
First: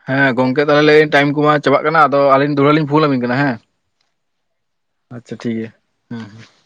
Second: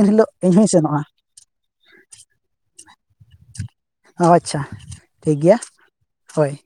ᱦᱮᱸ ᱜᱚᱝᱠᱮ ᱛᱟᱦᱚᱞᱮ ᱴᱟᱭᱤᱢ ᱠᱚᱢᱟ ᱪᱟᱵᱟᱜ ᱠᱟᱱᱟ ᱟᱫᱚ ᱟᱹᱞᱤᱧ ᱫᱚᱲᱦᱟ ᱞᱤᱧ ᱯᱷᱳᱱ ᱟᱵᱤᱱ ᱠᱟᱱᱟ ᱾ ᱦᱮᱸ ᱟᱪᱪᱷᱟ ᱾ ᱟᱪᱪᱷᱟ ᱴᱷᱤᱠ ᱜᱮᱭᱟ ᱦᱮᱸ ᱦᱮᱸ ᱦᱳᱭ ᱾